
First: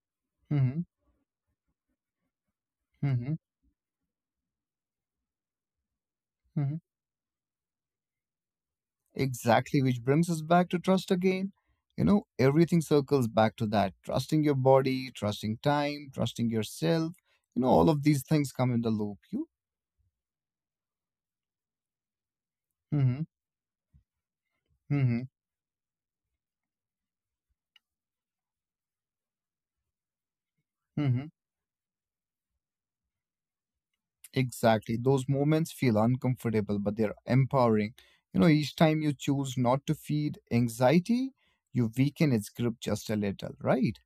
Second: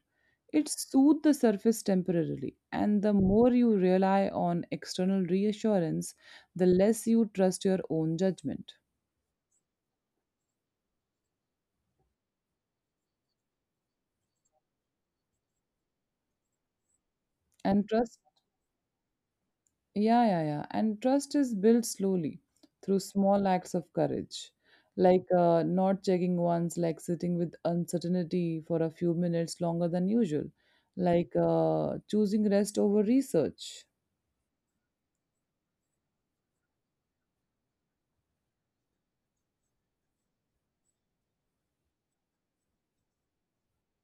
[SPEAKER 1] it
[SPEAKER 2] Hmm.
[SPEAKER 1] soothes the surface temporarily. And the
[SPEAKER 2] Hmm.
[SPEAKER 1] more you rely on external reassurance, the
[SPEAKER 2] Hmm.
[SPEAKER 1] less you trust your own judgment.
[SPEAKER 2] Exactly, which brings us back to trust again. Everything circles back to that: trusting your body, trusting time, trusting yourself. All
[SPEAKER 1] And
[SPEAKER 2] of
[SPEAKER 1] trust
[SPEAKER 2] these things come in the loop. You,
[SPEAKER 1] yeah, yeah, yeah. And trust is built slowly through
[SPEAKER 2] mm-hmm,
[SPEAKER 1] small acts of courage,
[SPEAKER 2] mm-hmm,
[SPEAKER 1] like not checking once, like sitting with uncertainty for a few minutes longer than usual,
[SPEAKER 2] mm-hmm.
[SPEAKER 1] like choosing rest over research.
[SPEAKER 2] Exactly. Those moments feel uncomfortable, but they're empowering. Each time you choose not to feed anxiety, you weaken its grip just a little, right?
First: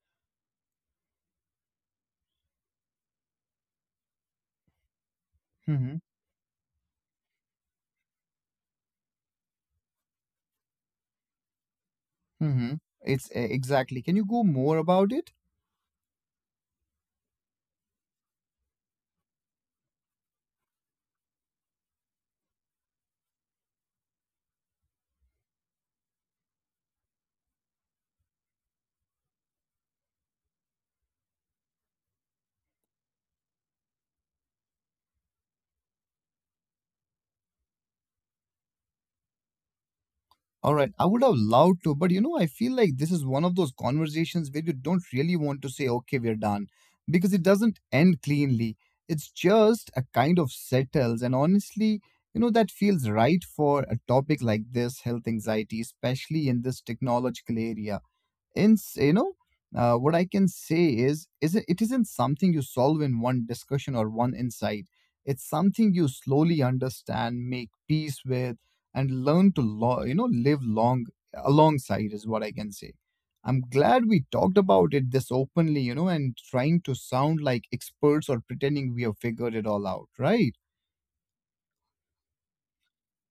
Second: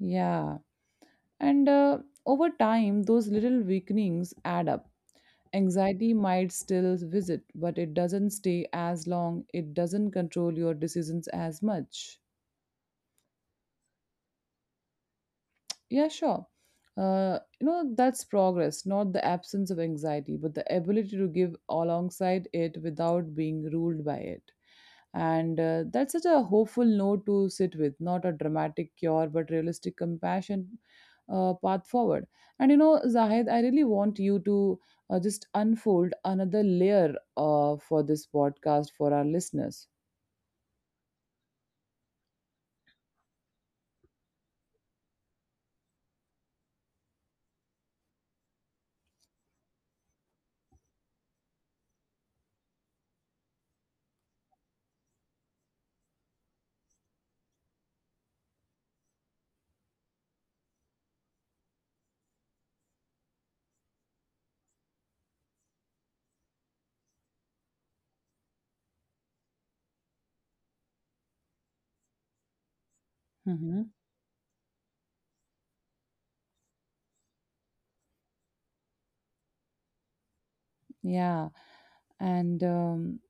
[SPEAKER 1] Yeah. And Over time, those little weakenings add up.
[SPEAKER 2] Mm-hmm,
[SPEAKER 1] Anxiety might still visit, but it doesn't stay as long, it doesn't control your decisions as much.
[SPEAKER 2] mm-hmm. It's exactly. Can you go more about it?
[SPEAKER 1] Yeah, sure. You know, that's progress, not the absence of anxiety, but the ability to give alongside it without being ruled by it. And that's such a hopeful note to sit with, not a dramatic cure, but realistic compassion path forward. And you know, Zahid, I really want you to just unfold another layer for this podcast for our listeners.
[SPEAKER 2] All right, I would have loved to, but I feel like this is one of those conversations where you don't really want to say, "Okay, we're done," because it doesn't end cleanly. It's just a kind of settles. And honestly, that feels right for a topic like this, health anxiety, especially in this technological area. In you know What I can say is it isn't something you solve in one discussion or one insight. It's something you slowly understand, make peace with, and learn to live long alongside is what I can say. I'm
[SPEAKER 1] Hmm.
[SPEAKER 2] glad we talked about it this openly, and trying to sound like experts or pretending we have figured it all out, right?
[SPEAKER 1] Yeah. And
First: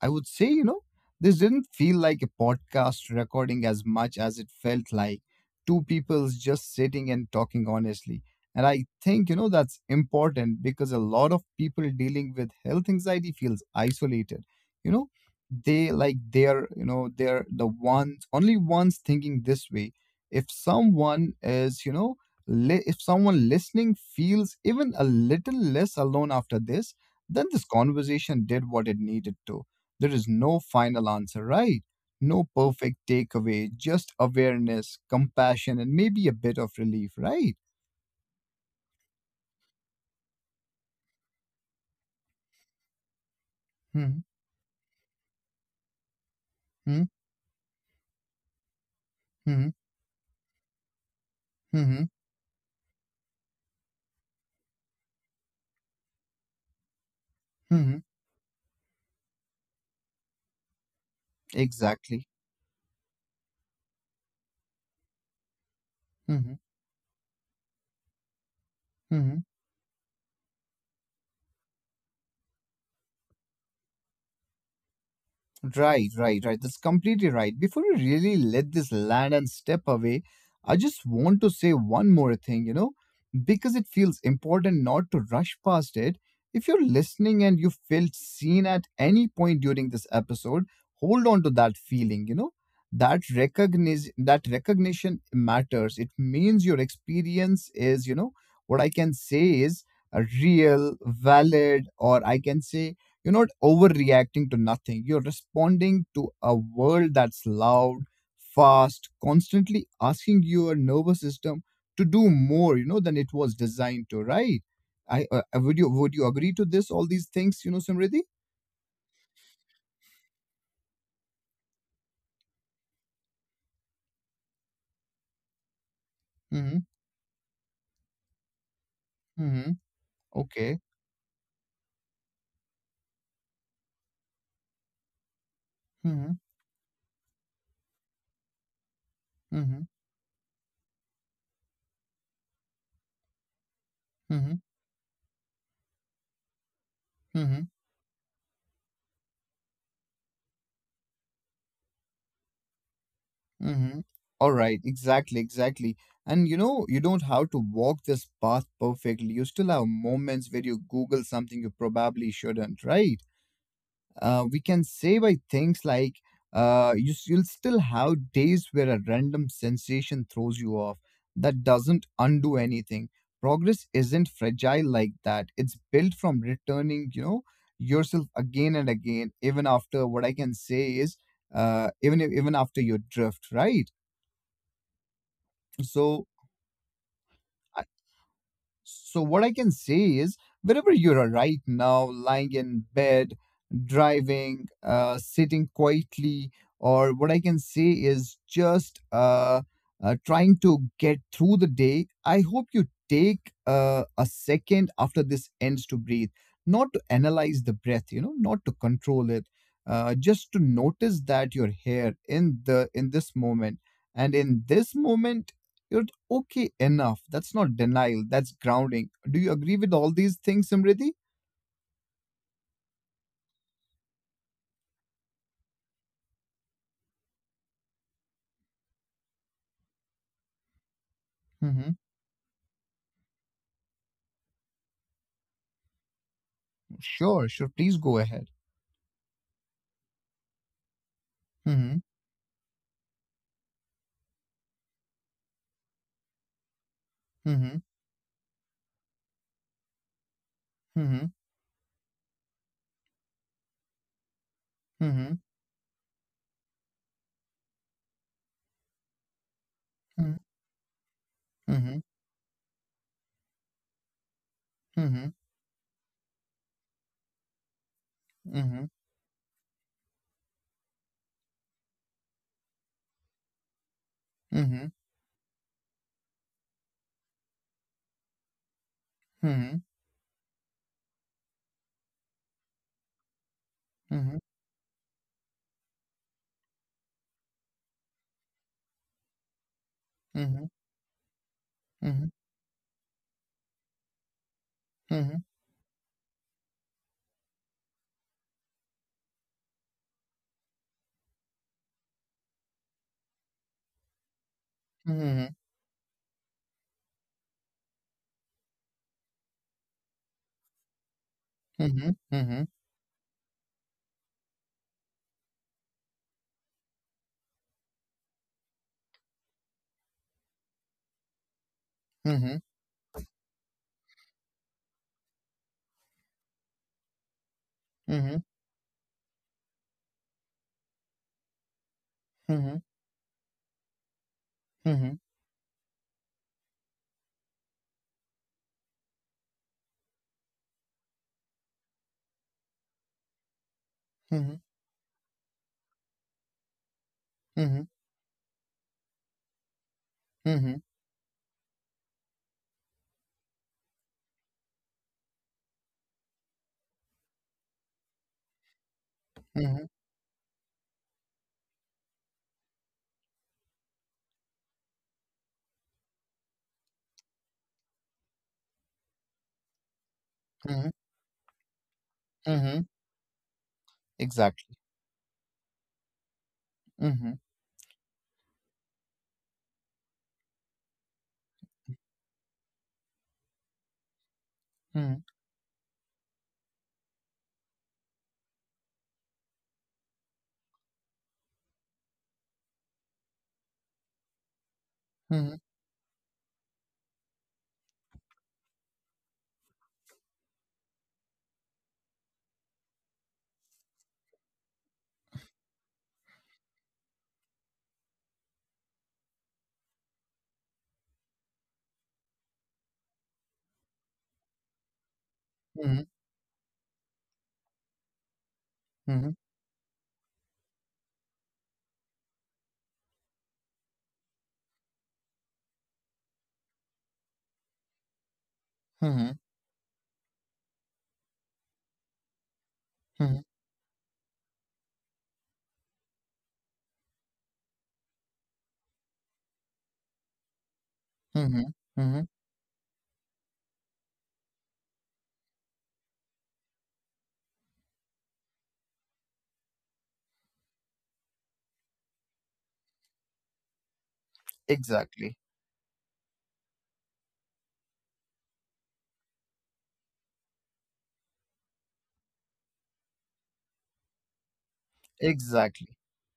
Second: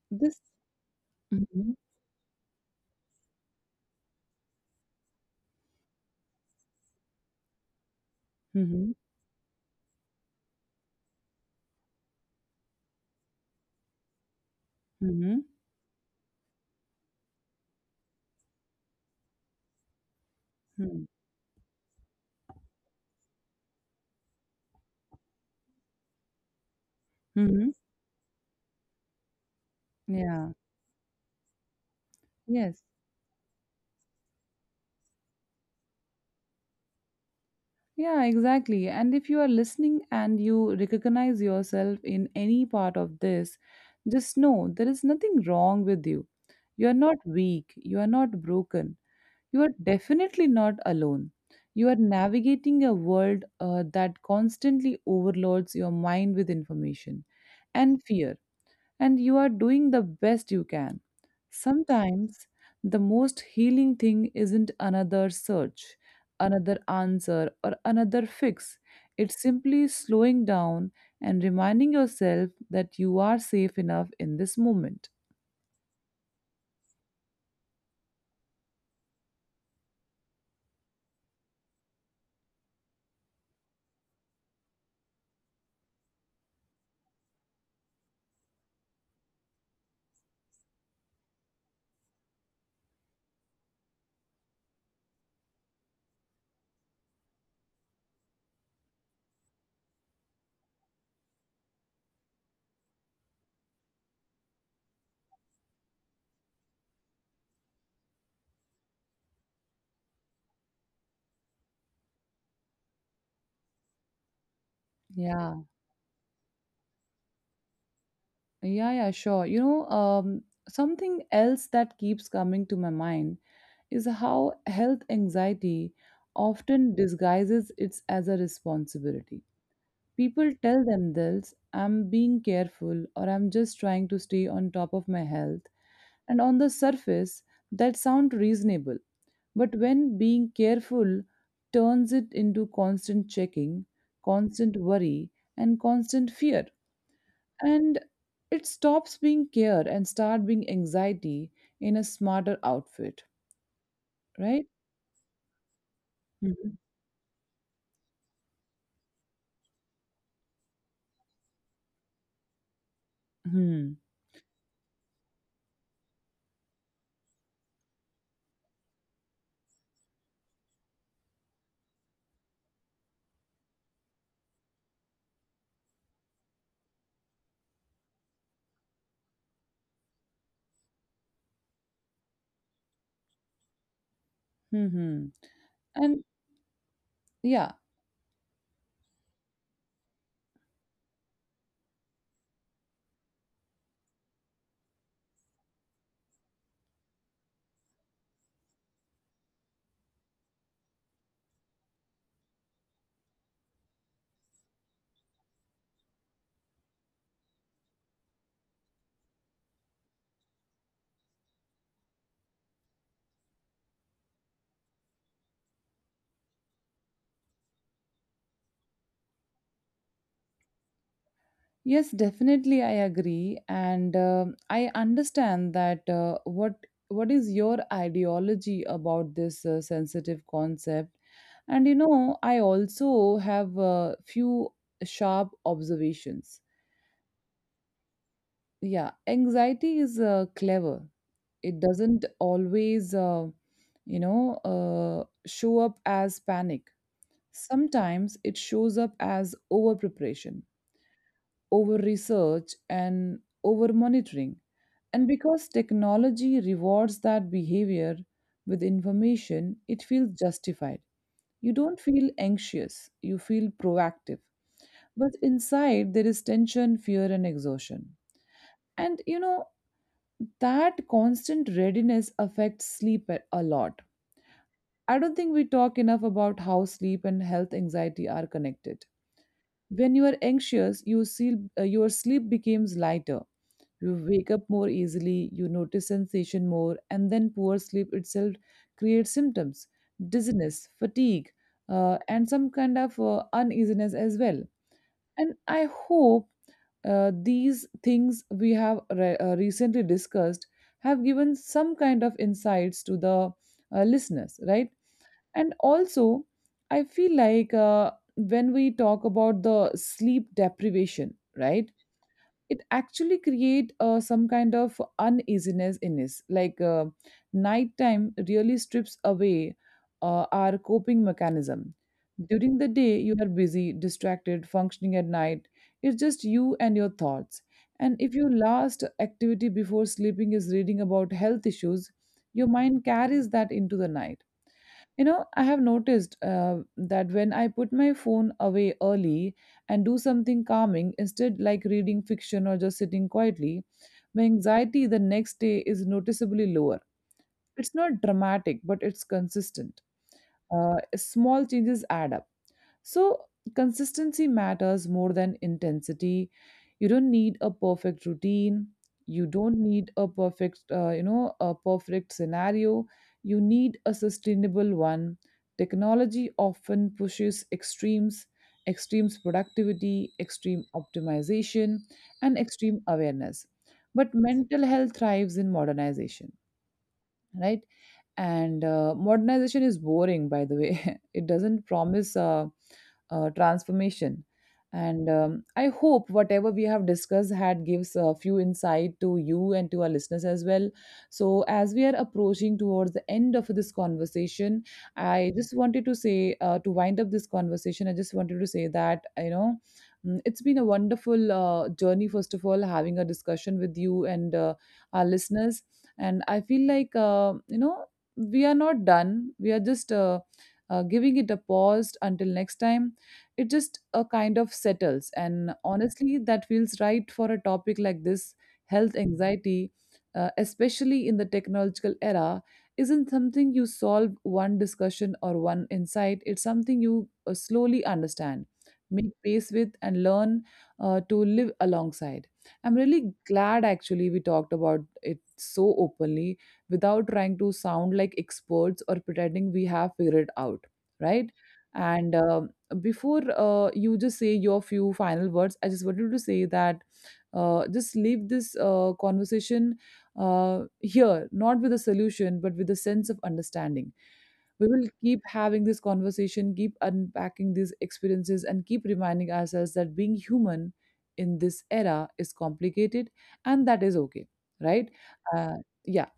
[SPEAKER 2] I would
[SPEAKER 1] this.
[SPEAKER 2] say, this didn't
[SPEAKER 1] Hmm.
[SPEAKER 2] feel like a podcast recording as much as it felt like two people's just sitting and talking honestly. And I think, that's important because a lot of people dealing with health anxiety feels isolated. You know,
[SPEAKER 1] Hmm.
[SPEAKER 2] they like they're the ones, only ones thinking this way. If
[SPEAKER 1] Hmm.
[SPEAKER 2] someone is, if someone listening feels even a little less alone after this, then this
[SPEAKER 1] Mm-hmm.
[SPEAKER 2] conversation did what it needed to. There is
[SPEAKER 1] Yeah.
[SPEAKER 2] no final answer, right? No
[SPEAKER 1] Yes.
[SPEAKER 2] perfect takeaway, just awareness, compassion, and maybe a bit of relief, right?
[SPEAKER 1] Yeah, exactly. And if you are listening and you recognize yourself in any part of this,
[SPEAKER 2] Mm-hmm,
[SPEAKER 1] just know there is nothing wrong with you. You are not weak. You are not broken. You
[SPEAKER 2] mm-hmm,
[SPEAKER 1] are definitely not alone. You are
[SPEAKER 2] mm-hmm,
[SPEAKER 1] navigating a world that constantly overloads your mind with information
[SPEAKER 2] mm-hmm.
[SPEAKER 1] and fear, and you are doing the best you can.
[SPEAKER 2] Exactly.
[SPEAKER 1] Sometimes the most healing thing isn't another search,
[SPEAKER 2] Mm-hmm,
[SPEAKER 1] another answer, or another fix.
[SPEAKER 2] mm-hmm.
[SPEAKER 1] It's simply slowing down and reminding yourself that you are safe enough in this moment.
[SPEAKER 2] Right, right, right. That's completely right. Before we really let this land and step away, I just want to say one more thing, because it feels important not to rush past it. If you're listening and you felt seen at any point during this episode, hold on to that feeling, That recognition matters. It means your experience is, what I can say is real, valid, or I can say you're not overreacting to nothing. You're responding to a world that's loud, fast, constantly asking your nervous system to do more, than it was designed to, right? I
[SPEAKER 1] Yeah,
[SPEAKER 2] would you agree to this? All these things, Simriti.
[SPEAKER 1] yeah, yeah, sure. You know, something else that keeps coming to my mind is how health anxiety
[SPEAKER 2] Mm-hmm.
[SPEAKER 1] often disguises it as a responsibility.
[SPEAKER 2] Mm-hmm.
[SPEAKER 1] People
[SPEAKER 2] Okay.
[SPEAKER 1] tell themselves, I'm being careful or I'm just trying to stay on top of my health.
[SPEAKER 2] Mm-hmm.
[SPEAKER 1] And on the surface, that sounds reasonable. But
[SPEAKER 2] Mm-hmm.
[SPEAKER 1] when being careful turns it into constant checking,
[SPEAKER 2] Mm-hmm.
[SPEAKER 1] constant worry, and constant fear.
[SPEAKER 2] Mm-hmm.
[SPEAKER 1] And it stops being care and start being anxiety in a smarter outfit,
[SPEAKER 2] Mm-hmm. All
[SPEAKER 1] right?
[SPEAKER 2] right. Exactly. Exactly. And
[SPEAKER 1] Hmm.
[SPEAKER 2] you don't have to walk this path perfectly. You still have moments where you Google something you probably shouldn't, right?
[SPEAKER 1] Hmm.
[SPEAKER 2] We can say by things like you'll still have days where a random sensation throws you off. That doesn't undo anything. Progress isn't fragile like that. It's built from returning, yourself again and again, even after what I can say is, even if- even after your drift, right?
[SPEAKER 1] Hmm. And
[SPEAKER 2] So,
[SPEAKER 1] yeah,
[SPEAKER 2] so, what I can say is, wherever you are right now, lying in bed, driving, sitting quietly, or what I can say is just trying to get through the day, I hope you take a second after this ends to breathe, not to analyze the breath, not to control it. Just to notice that you're here in the in this moment, and in this moment you're like, okay enough. That's not denial, that's grounding. Do you agree with all these things, Simriti?
[SPEAKER 1] yes, definitely, I agree, and I understand that what is your ideology about this sensitive concept. And
[SPEAKER 2] Mm-hmm.
[SPEAKER 1] you know, I also have a few sharp observations.
[SPEAKER 2] Sure, sure. Please go ahead.
[SPEAKER 1] Yeah, anxiety is clever. It
[SPEAKER 2] Mm-hmm.
[SPEAKER 1] doesn't always show up as panic.
[SPEAKER 2] Mm-hmm.
[SPEAKER 1] Sometimes it shows up as over preparation,
[SPEAKER 2] Mm-hmm.
[SPEAKER 1] over research, and over monitoring. And
[SPEAKER 2] Mm-hmm.
[SPEAKER 1] because technology rewards that behavior with information, it feels justified. You
[SPEAKER 2] Mm-hmm.
[SPEAKER 1] don't feel anxious, you feel proactive.
[SPEAKER 2] Mm-hmm.
[SPEAKER 1] But inside, there is tension, fear, and exhaustion.
[SPEAKER 2] Mm-hmm.
[SPEAKER 1] And you know, that constant readiness affects sleep a lot.
[SPEAKER 2] Mm-hmm.
[SPEAKER 1] I don't think we talk enough about how sleep and health anxiety are connected.
[SPEAKER 2] Mm-hmm.
[SPEAKER 1] When you are anxious, you see, your sleep becomes lighter. You
[SPEAKER 2] Mm-hmm.
[SPEAKER 1] wake up more easily, you notice sensation more, and then poor sleep itself creates symptoms,
[SPEAKER 2] Mm-hmm.
[SPEAKER 1] dizziness, fatigue,
[SPEAKER 2] Mm-hmm.
[SPEAKER 1] and some kind of uneasiness as well.
[SPEAKER 2] Mm-hmm.
[SPEAKER 1] And I hope these things we have recently discussed have given some kind of insights to the listeners, right?
[SPEAKER 2] Mm-hmm.
[SPEAKER 1] And also, I feel like when we talk about the sleep deprivation, right?
[SPEAKER 2] Mm-hmm. Mm-hmm.
[SPEAKER 1] It actually create some kind of uneasiness in us, nighttime really strips away our coping mechanism.
[SPEAKER 2] Mm-hmm.
[SPEAKER 1] During the day you are busy, distracted, functioning. At night, it's just you and your thoughts. And if
[SPEAKER 2] Mm-hmm.
[SPEAKER 1] your last activity before sleeping is reading about health issues, your mind carries that into the night.
[SPEAKER 2] Mhm, mhm, mhm,
[SPEAKER 1] You know, I have noticed that when I put my phone away early and do something calming instead, like reading fiction or just sitting quietly, my
[SPEAKER 2] mhm,
[SPEAKER 1] anxiety the next day is noticeably lower. It's not dramatic, but it's consistent.
[SPEAKER 2] mhm,
[SPEAKER 1] Small changes add up. So, consistency matters more than intensity. You don't need a perfect routine. You don't
[SPEAKER 2] mhm,
[SPEAKER 1] need a a perfect scenario. You need a sustainable one. Technology often pushes extremes, extremes productivity, extreme
[SPEAKER 2] mhm,
[SPEAKER 1] optimization, and
[SPEAKER 2] mhm.
[SPEAKER 1] extreme awareness. But
[SPEAKER 2] Exactly.
[SPEAKER 1] mental health thrives in modernization,
[SPEAKER 2] Mhm,
[SPEAKER 1] right. And modernization is boring, by the way. It doesn't promise transformation.
[SPEAKER 2] mhm,
[SPEAKER 1] And I hope whatever we have discussed had gives a few insight to you and to our listeners as well. So as we are approaching towards the end of this conversation, I
[SPEAKER 2] mhm,
[SPEAKER 1] just wanted to say, to wind up this conversation, I just wanted to say that you know, it's been a wonderful journey, first of all, having a discussion with you and our listeners. And I feel like, you know, we are not done, we are just giving it a pause until next time. It just a kind of settles, and
[SPEAKER 2] mhm,
[SPEAKER 1] honestly that feels right for a topic like this, health
[SPEAKER 2] mhm,
[SPEAKER 1] anxiety, especially in the technological era. Isn't something you solve one discussion or one insight, it's something you slowly understand, make
[SPEAKER 2] mhm,
[SPEAKER 1] pace with and learn to live alongside. I'm really
[SPEAKER 2] mhm,
[SPEAKER 1] glad actually we talked about it so openly without trying to sound like experts or pretending we have figured out, right?
[SPEAKER 2] mhm, mhm.
[SPEAKER 1] And before you just say your few final words, I just wanted to say that, just leave this conversation here, not with a solution, but with a sense of understanding. We will
[SPEAKER 2] Exactly.
[SPEAKER 1] keep having this conversation, keep unpacking these experiences, and keep reminding ourselves that being human in this era is complicated, and that is okay, right? Uh,
[SPEAKER 2] Exactly.
[SPEAKER 1] yeah.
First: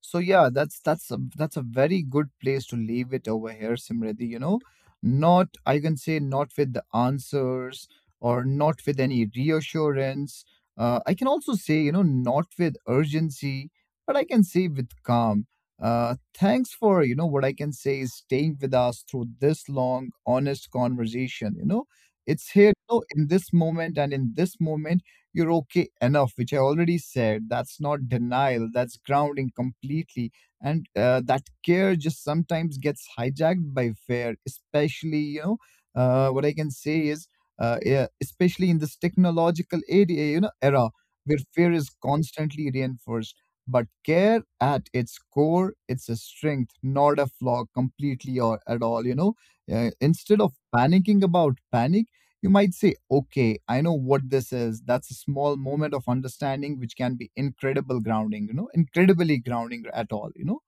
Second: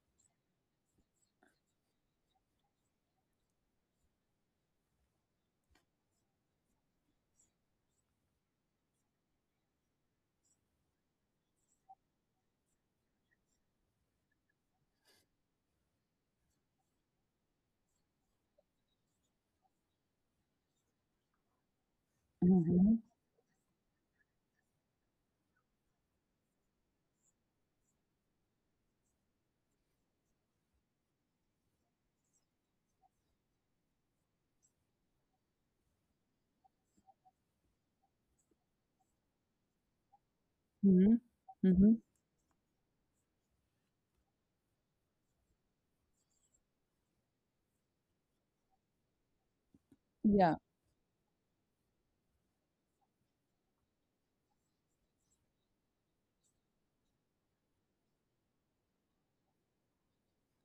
[SPEAKER 2] So yeah, that's a very good place to leave it over here, Simriti. Not, I can say, not with the answers or not with any reassurance. I can also say, not with urgency, but I can say with calm. Thanks for what I can say is staying with us through this long, honest conversation. It's here,
[SPEAKER 1] Hmm.
[SPEAKER 2] in this moment and in this moment you're okay enough, which I already said. That's not denial, that's grounding completely. And that care just sometimes gets hijacked by fear, especially, what I can say is, yeah, especially in this technological area, era
[SPEAKER 1] Hmm.
[SPEAKER 2] where fear is
[SPEAKER 1] Hmm.
[SPEAKER 2] constantly reinforced. But care at its core, it's a strength, not a flaw completely or at all, instead of
[SPEAKER 1] Yeah.
[SPEAKER 2] panicking about panic you might say, "Okay, I know what this is." That's a small moment of understanding, which can be incredible grounding, incredibly grounding at all,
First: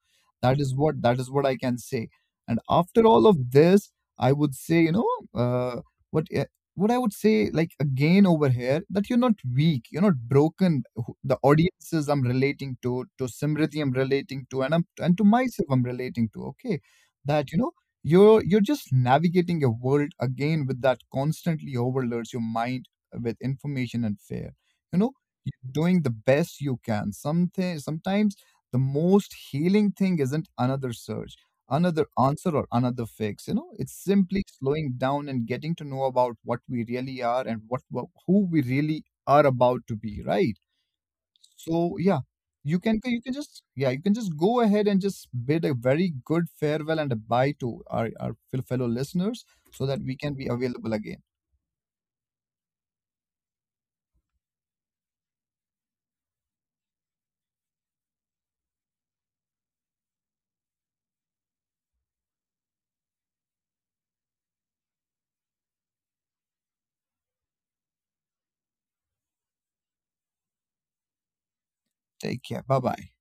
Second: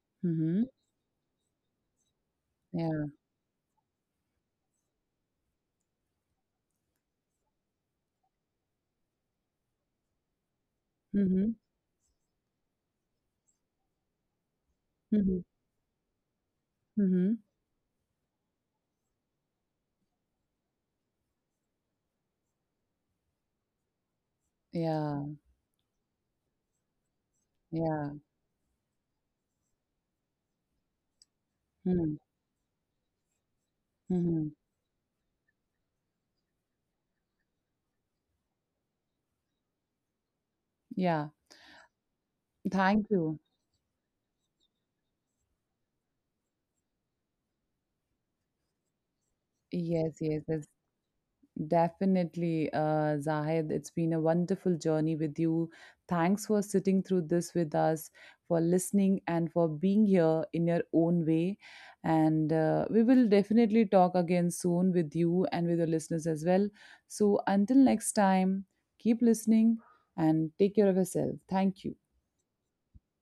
[SPEAKER 2] That
[SPEAKER 1] Hmm.
[SPEAKER 2] is what that is what I can say. And
[SPEAKER 1] Yeah.
[SPEAKER 2] after all of this, I would say, what uh, what I would say, like, again over here, that you're not weak, you're not broken. The
[SPEAKER 1] Hmm.
[SPEAKER 2] audiences I'm relating to Simriti I'm relating to, and I'm and to
[SPEAKER 1] Hmm.
[SPEAKER 2] myself I'm relating to. Okay,
[SPEAKER 1] Hmm.
[SPEAKER 2] that you're just navigating a world again with that constantly overloads your mind with information and fear. You know,
[SPEAKER 1] Yeah.
[SPEAKER 2] you're doing the best you can. Something
[SPEAKER 1] Yeah.
[SPEAKER 2] sometimes the most healing thing isn't another search, another
[SPEAKER 1] Hmm.
[SPEAKER 2] answer or another fix. It's simply
[SPEAKER 1] Hmm.
[SPEAKER 2] slowing down and getting to know about what we really are and what who we really are about to be, right?
[SPEAKER 1] Yeah.
[SPEAKER 2] So yeah, you can
[SPEAKER 1] Thank
[SPEAKER 2] you can
[SPEAKER 1] you.
[SPEAKER 2] just, yeah, you can just go ahead and just bid a very good farewell and a bye to our fellow listeners so that
[SPEAKER 1] Yes.
[SPEAKER 2] we can
[SPEAKER 1] Yes.
[SPEAKER 2] be
[SPEAKER 1] That's
[SPEAKER 2] available again.
[SPEAKER 1] Definitely, Zahid, it's been a wonderful journey with you. Thanks for sitting through this with us, for listening, and for being here in your own way. And we will definitely talk again soon with you and with the listeners as well. So until next time, keep listening and take care of yourself. Thank you.
[SPEAKER 2] Take care. Bye bye.